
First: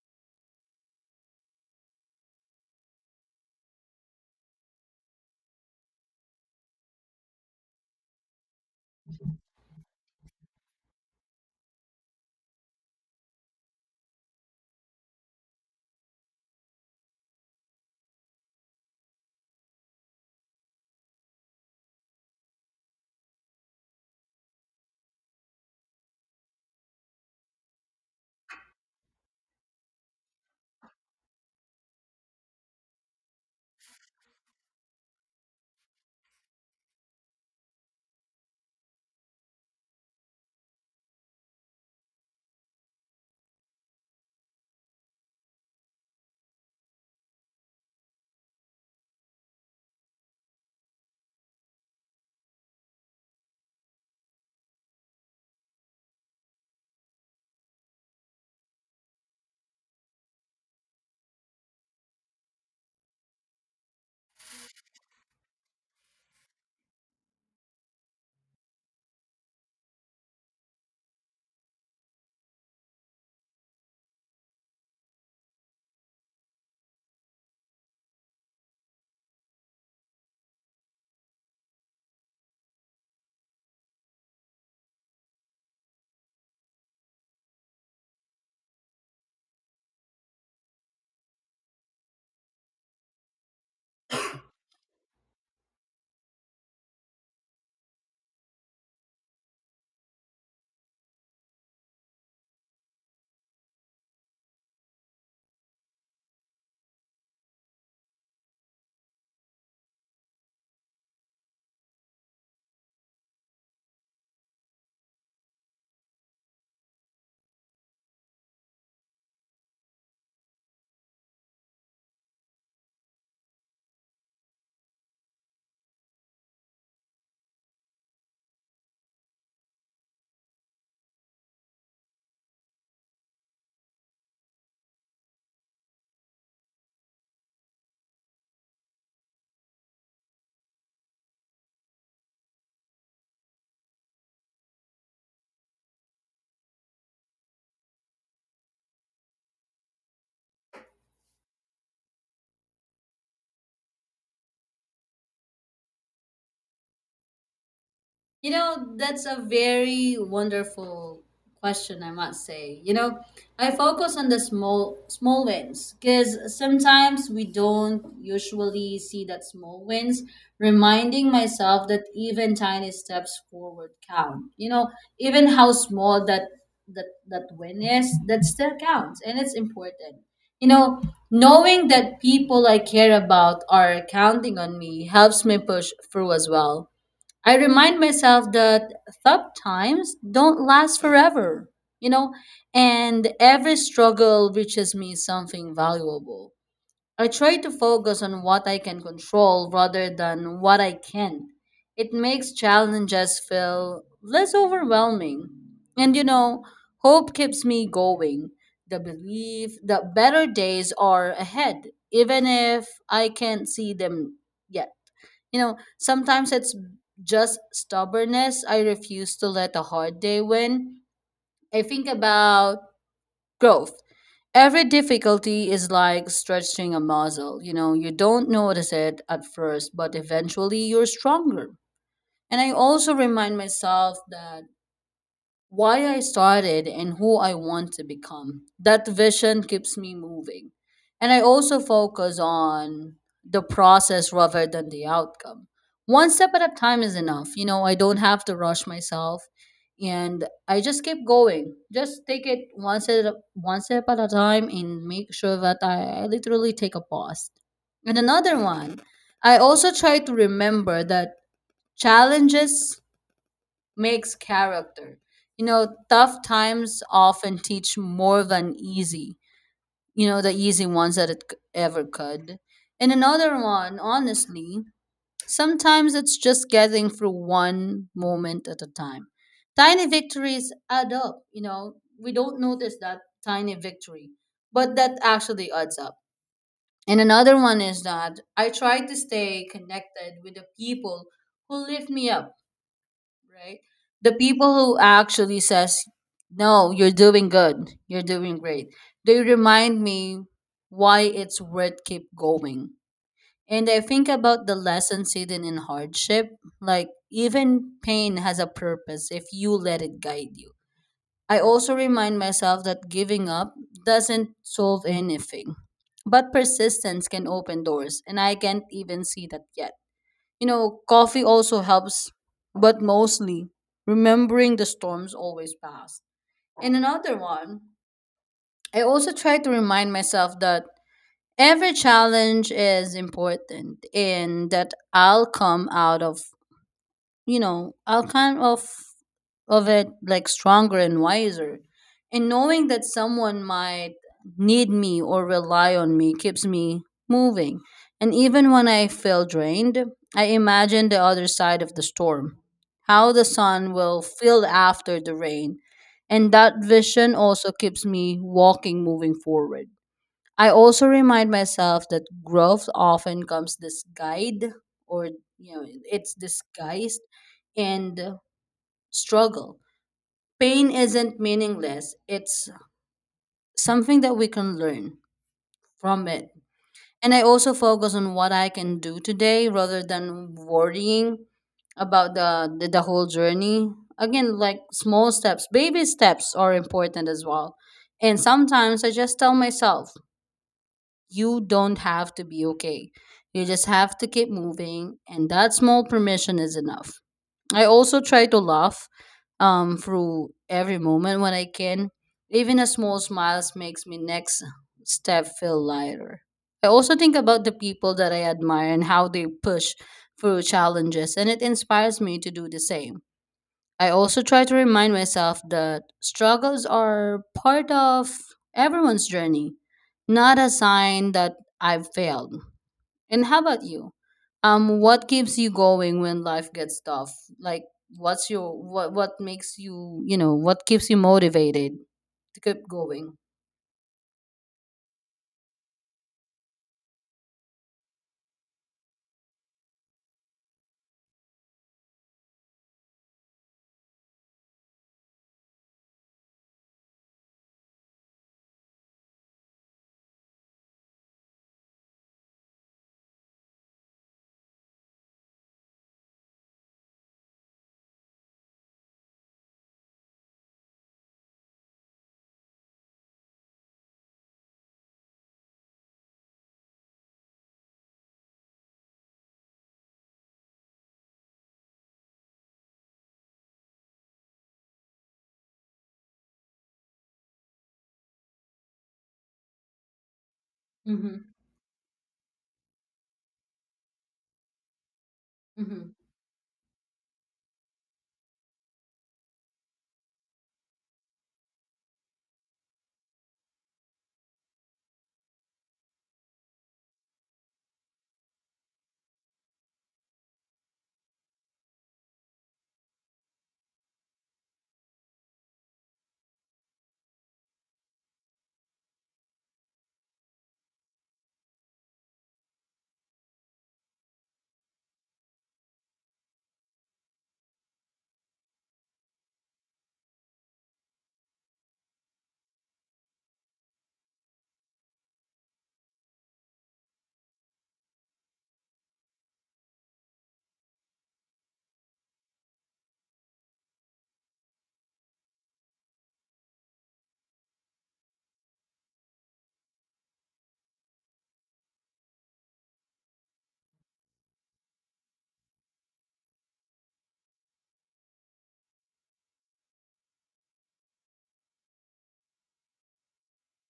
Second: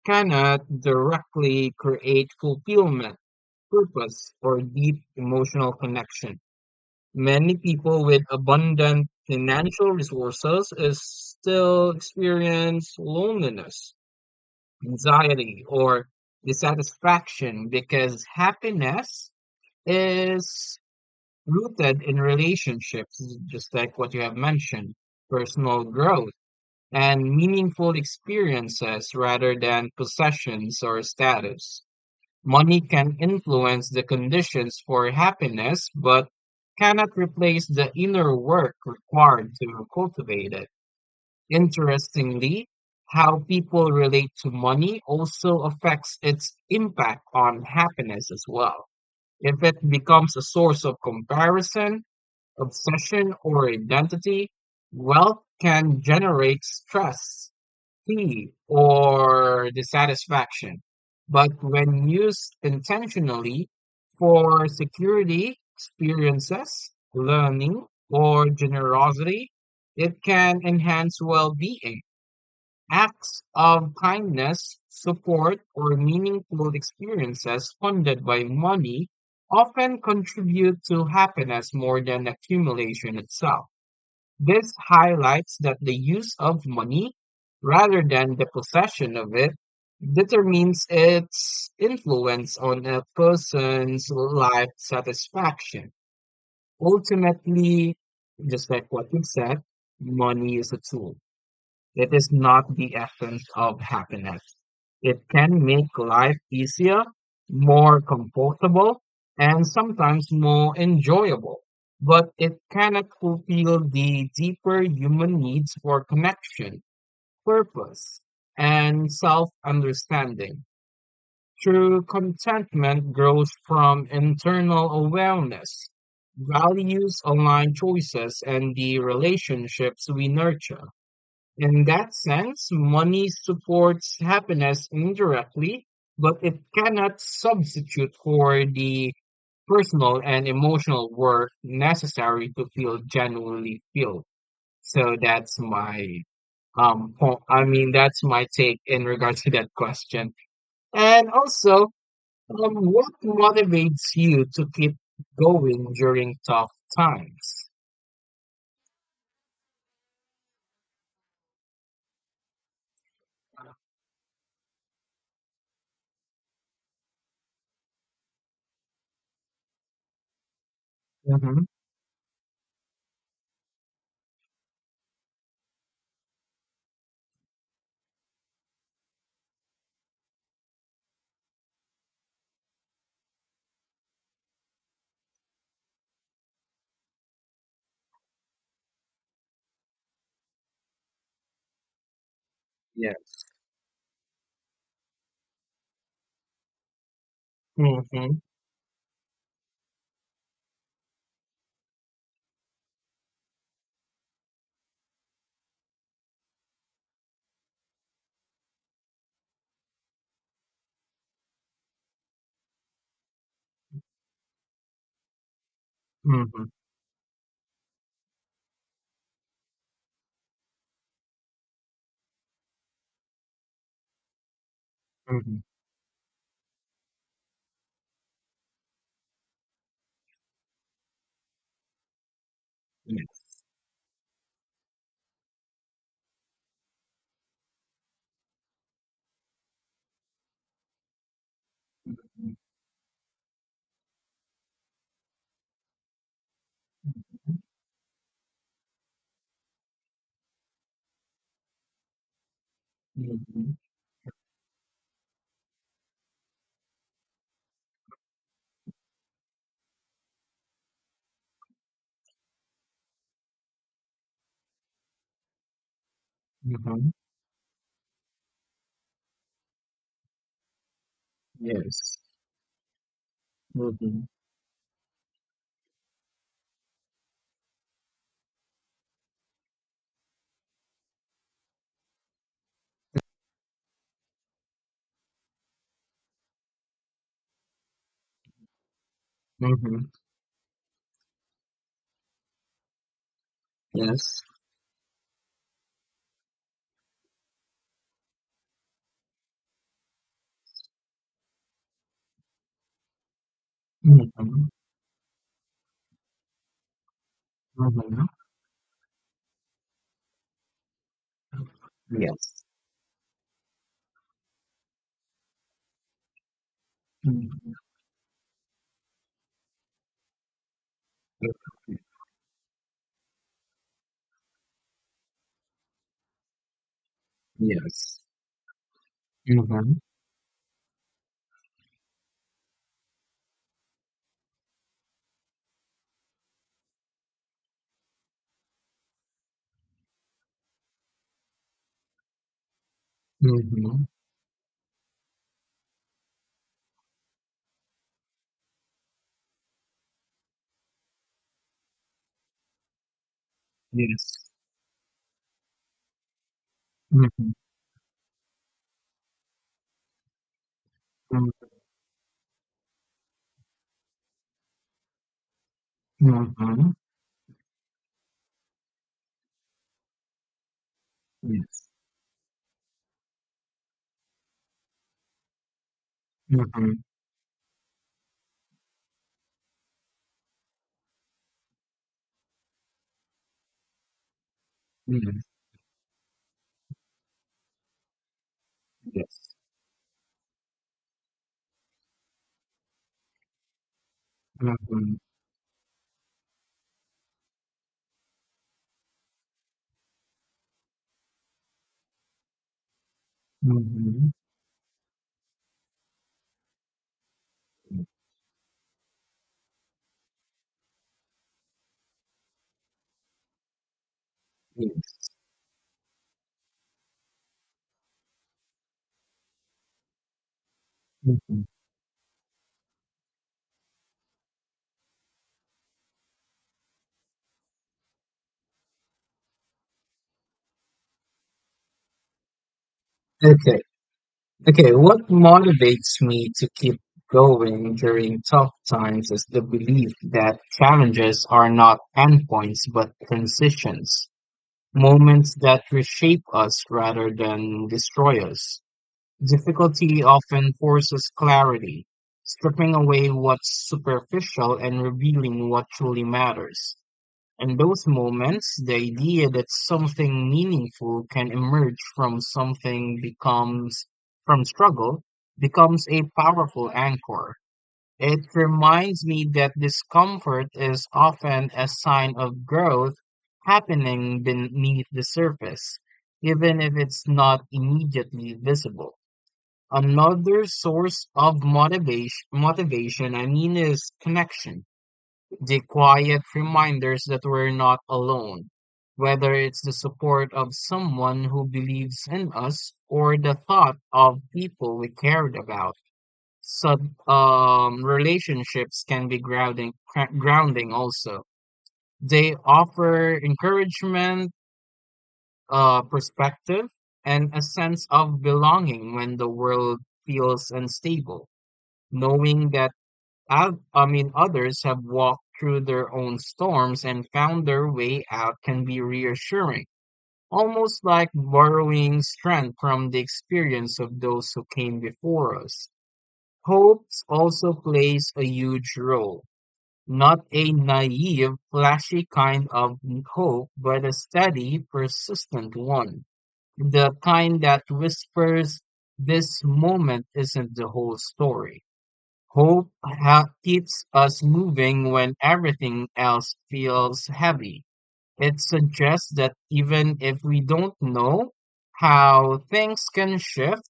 A: cannot directly create fulfillment, purpose, or deep emotional connection. Many people with abundant financial resources is still experience loneliness, anxiety, or dissatisfaction because happiness is rooted in relationships, just like what you have mentioned, personal growth and meaningful experiences rather than possessions or status. Money can influence the conditions for happiness, but cannot replace the inner work required to cultivate it. Interestingly, how people relate to money also affects its impact on happiness as well. If it becomes a source of comparison, obsession, or identity, wealth can generate stress, fatigue, or dissatisfaction. But when used intentionally for security, experiences, learning, or generosity, it can enhance well being. Acts of kindness, support, or meaningful experiences funded by money often contribute to happiness more than accumulation itself. This highlights that the use of money, rather than the possession of it, determines its influence on a person's life satisfaction. Ultimately, just like what you said, money is a tool. It is not the essence of happiness. It can make life easier, more comfortable, and sometimes more enjoyable, but it cannot fulfill the deeper human needs for connection, purpose, and self understanding. True contentment grows from internal awareness, values, online choices, and the relationships we nurture. In that sense, money supports happiness indirectly, but it cannot substitute for the personal and emotional work necessary to feel genuinely filled. So I mean, that's my take in regards to that question. And also, what motivates you to keep going during tough times?
B: You know, that's a very wonderful question, I must say. You know, I focus on the small wins because sometimes we don't usually see that small wins, reminding
A: Mm-hmm.
B: myself that even tiny steps forward count. You know, even how small that that win is, that still counts and it's important. You know, knowing that people I care about are counting on me helps me push through as well. I remind myself that tough times don't last forever, you know,
A: Yeah.
B: and every struggle reaches me something valuable. I try to focus
A: Mm-hmm.
B: on what I can control rather than what I can't. It makes challenges feel less overwhelming. And you know, hope keeps me going. The belief that better days are ahead, even if I can't see them yet. You know, sometimes
A: Mm-hmm.
B: it's just stubbornness. I refuse to let a hard day win. I think about growth. Every difficulty is like stretching a muscle. You know, you don't notice it at first, but eventually you're stronger. And I also
A: Mm-hmm.
B: remind myself that why I started and who I want to become. That vision keeps me moving. And I also focus on the process rather than the outcome. One step at a time is enough. You know, I don't have to rush myself and I just keep going. Just take it one step
A: Mhm.
B: one step at a time and make sure that I literally take a pause. And another one, I also try to remember that challenges makes character. You know, tough times
A: Mhm.
B: often teach more than easy, you know, the easy ones that it ever
A: Yes.
B: could. And another one,
A: Mhm.
B: honestly, sometimes it's just getting through one moment at a time. Tiny victories add up, you know, we don't notice that tiny victory, but that actually adds up. And another one is that I try to stay
A: Mhm.
B: connected with the people who lift me up, right? The
A: Yes.
B: people who actually says, "No, you're doing good. You're doing great." They remind me why it's worth keep going. And I think about
A: Mhm.
B: the lessons hidden in hardship, like even
A: Mhm.
B: pain has a purpose if you let it guide you. I also remind
A: Yes.
B: myself that giving up doesn't solve anything, but persistence can
A: Mhm.
B: open doors, and I can't even see that yet. You know, coffee also helps, but mostly remembering the storms always pass. And another one, I also try to remind myself that every challenge is important and that I'll come out of, you know, I'll kind of it like stronger and wiser. And knowing that someone
A: Mhm.
B: might need me or rely on me keeps me moving. And even when I feel drained, I imagine the other side of the storm, how the
A: Yes.
B: sun
A: Mhm. Mhm.
B: will
A: Yes.
B: feel after the rain. And that vision
A: Mhm.
B: also keeps me walking moving forward. I also remind
A: Mhm.
B: myself that growth often comes disguised, or you know it's
A: Mhm.
B: disguised, and struggle. Pain isn't
A: Yes.
B: meaningless. It's something that we can learn from it.
A: Mhm.
B: And I also focus on what I can do today rather than worrying about the whole journey. Again, like small
A: Mhm.
B: steps, baby steps are important as well. And sometimes I just
A: Yes.
B: tell myself you don't have to be okay. You just have to keep
A: Mhm.
B: moving, and that small permission is enough. I also try to laugh through every moment when I can. Even a small smile makes me next step feel lighter. I also think about the
A: Mhm.
B: people that I admire and how they push through challenges, and it inspires me to do the same. I also try to remind
A: Yes.
B: myself that struggles are part of everyone's journey, not a sign that
A: Mhm.
B: I've failed. And how about you? What keeps you going when life gets tough? Like, what's your what makes you, you know, what keeps you motivated to keep going?
A: Okay. Okay, what motivates me to keep going during tough times is the belief that challenges are not endpoints but transitions, moments that reshape us rather than destroy us. Difficulty often forces clarity, stripping away what's superficial and revealing what truly matters. In those moments, the idea that something meaningful can emerge from something becomes from struggle becomes a powerful anchor. It reminds me that discomfort is often a sign of growth happening beneath the surface, even if it's not immediately visible. Another source
B: Mm-hmm.
A: of motivation I mean is connection, the quiet reminders that we're not alone, whether it's the support of someone who believes in us or the thought of people we cared about. So, relationships can be grounding, grounding also. They offer encouragement, perspective, and a sense of belonging when the world feels unstable. Knowing that I mean, others have walked through their own storms and found their way out can be reassuring, almost like borrowing strength from the experience of those who came before us. Hope also plays a huge role, not a naive, flashy kind of hope, but a steady, persistent one, the kind that whispers, this moment isn't the whole story. Hope keeps us moving when everything else feels heavy. It suggests that even if we don't know how things can shift,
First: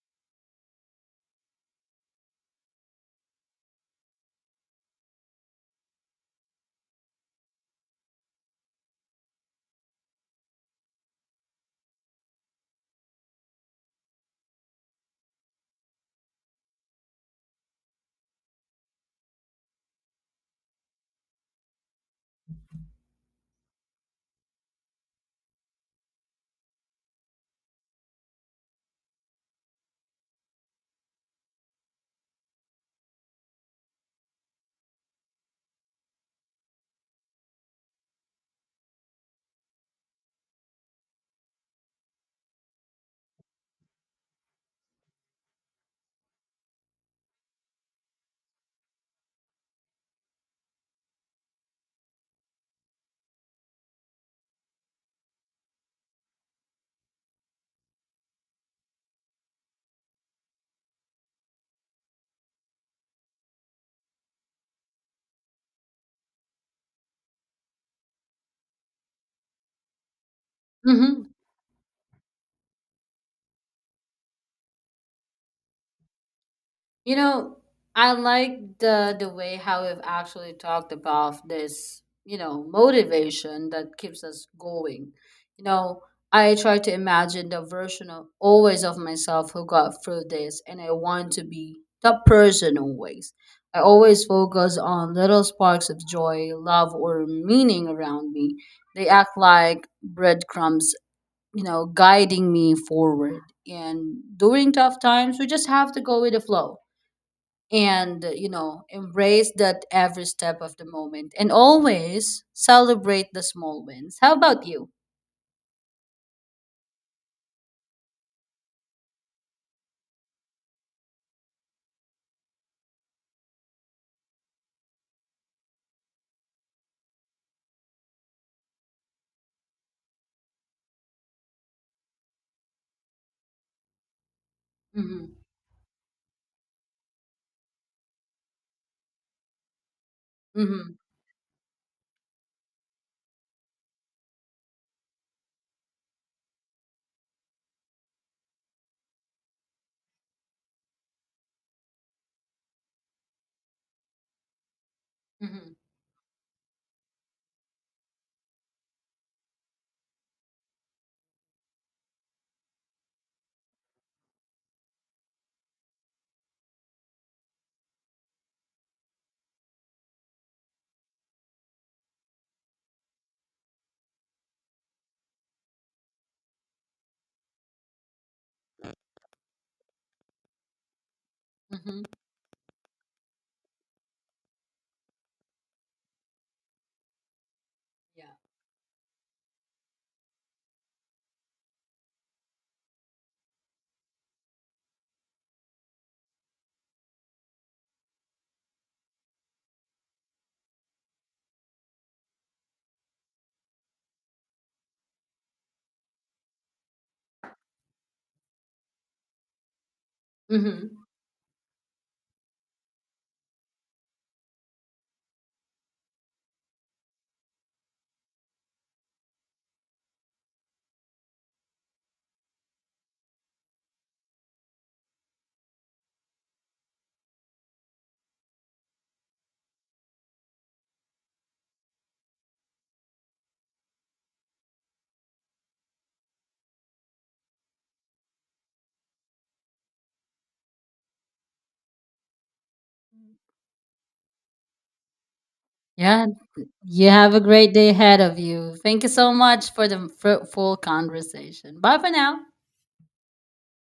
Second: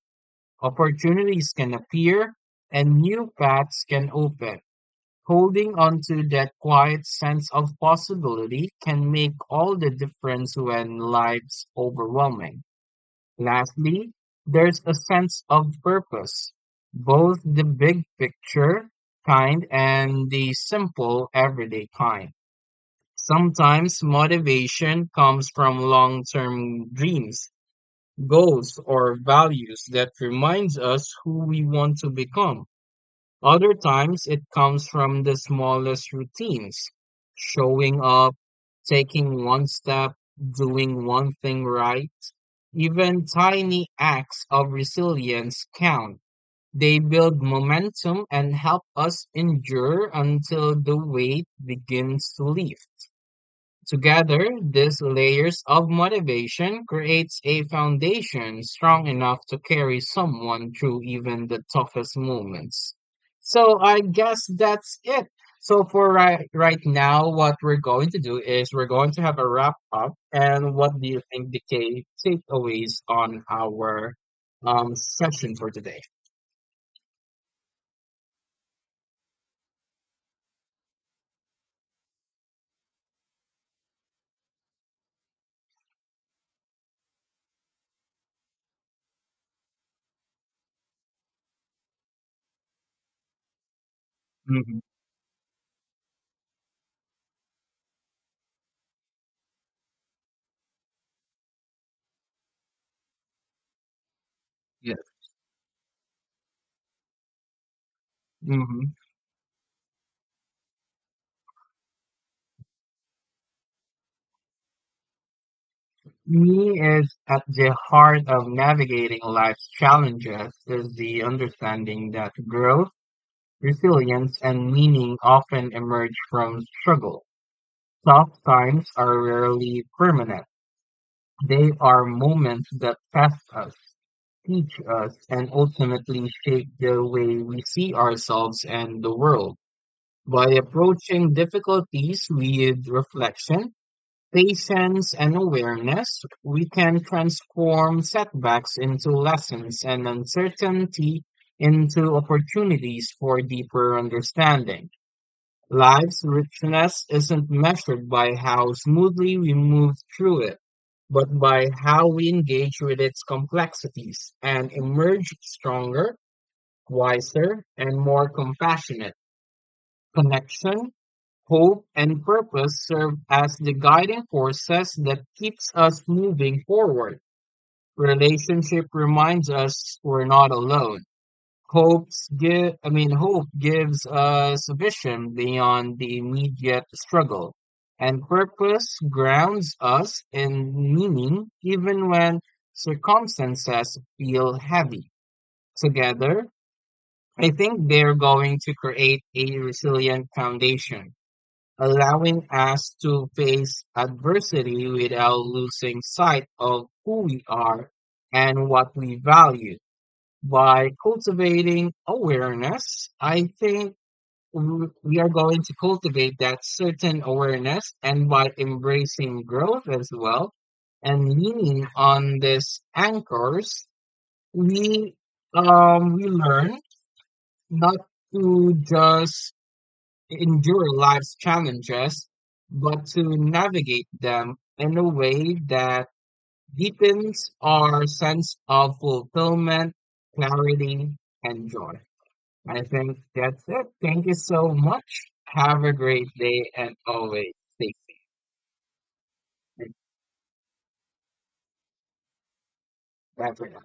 A: opportunities can appear, and new paths can open. Holding on to that quiet sense of possibility can make all the difference when life's overwhelming. Lastly, there's a sense of purpose. Both the big picture kind and the simple everyday kind. Sometimes motivation comes from long term dreams, goals, or values that reminds us who we want to become. Other times it comes from the smallest routines, showing up, taking one step, doing one thing right, even tiny acts of resilience count. They build momentum and help us endure until the weight begins to lift. Together, these layers of motivation creates a foundation strong enough to carry someone through even the toughest moments. So I guess that's it. So for right now, what we're going to do is we're going to have a wrap up. And what do you
B: Mm-hmm.
A: think the key takeaways on our session for today?
B: You know, I like the way how we've actually talked about this, you know, motivation that keeps us going. You know, I try to imagine the version of always of myself who got through this and I want to be that person always. I always focus
A: Hmm.
B: on little sparks of joy, love or meaning around me. They act like breadcrumbs, you know, guiding me forward. And during tough
A: Yes.
B: times, we just have to go with the flow and you know,
A: Mhm.
B: embrace that every step of the moment and always celebrate the small wins. How about you?
A: Me is at the heart of navigating life's challenges is the understanding that growth, resilience, and meaning often emerge from struggle. Tough times are rarely permanent. They are moments that test us, teach us,
B: Mm-hmm.
A: and ultimately shape the way we see ourselves and the world. By
B: Mm-hmm.
A: approaching difficulties with reflection, patience, and awareness, we can transform setbacks into lessons and uncertainty into opportunities for deeper understanding.
B: Mm-hmm.
A: Life's richness isn't measured by how smoothly we move through it, but by how we engage with its complexities and emerge stronger, wiser, and more compassionate. Connection, hope, and purpose serve as the guiding forces that keeps us moving forward. Relationship reminds us we're not alone.
B: Mm-hmm.
A: Hopes give, I mean, hope gives us vision beyond the immediate struggle. And
B: Yeah.
A: purpose grounds us in meaning even when circumstances feel heavy. Together, I think they're going to create a resilient foundation allowing us to face adversity without losing sight of who we are and what we value. By
B: Mm-hmm.
A: cultivating awareness, I think we are going to cultivate that certain awareness, and by embracing growth as well and leaning on these anchors, we we learn not to just to endure life's challenges, but to navigate them in a way that deepens our sense of fulfillment, clarity, and joy. I think that's it. Thank you so much. Have a
B: Yeah,
A: great day and
B: you have a
A: always
B: great day
A: stay
B: ahead of you. Thank you so much for
A: safe.
B: the fruitful conversation. Bye for now.
A: Bye for now.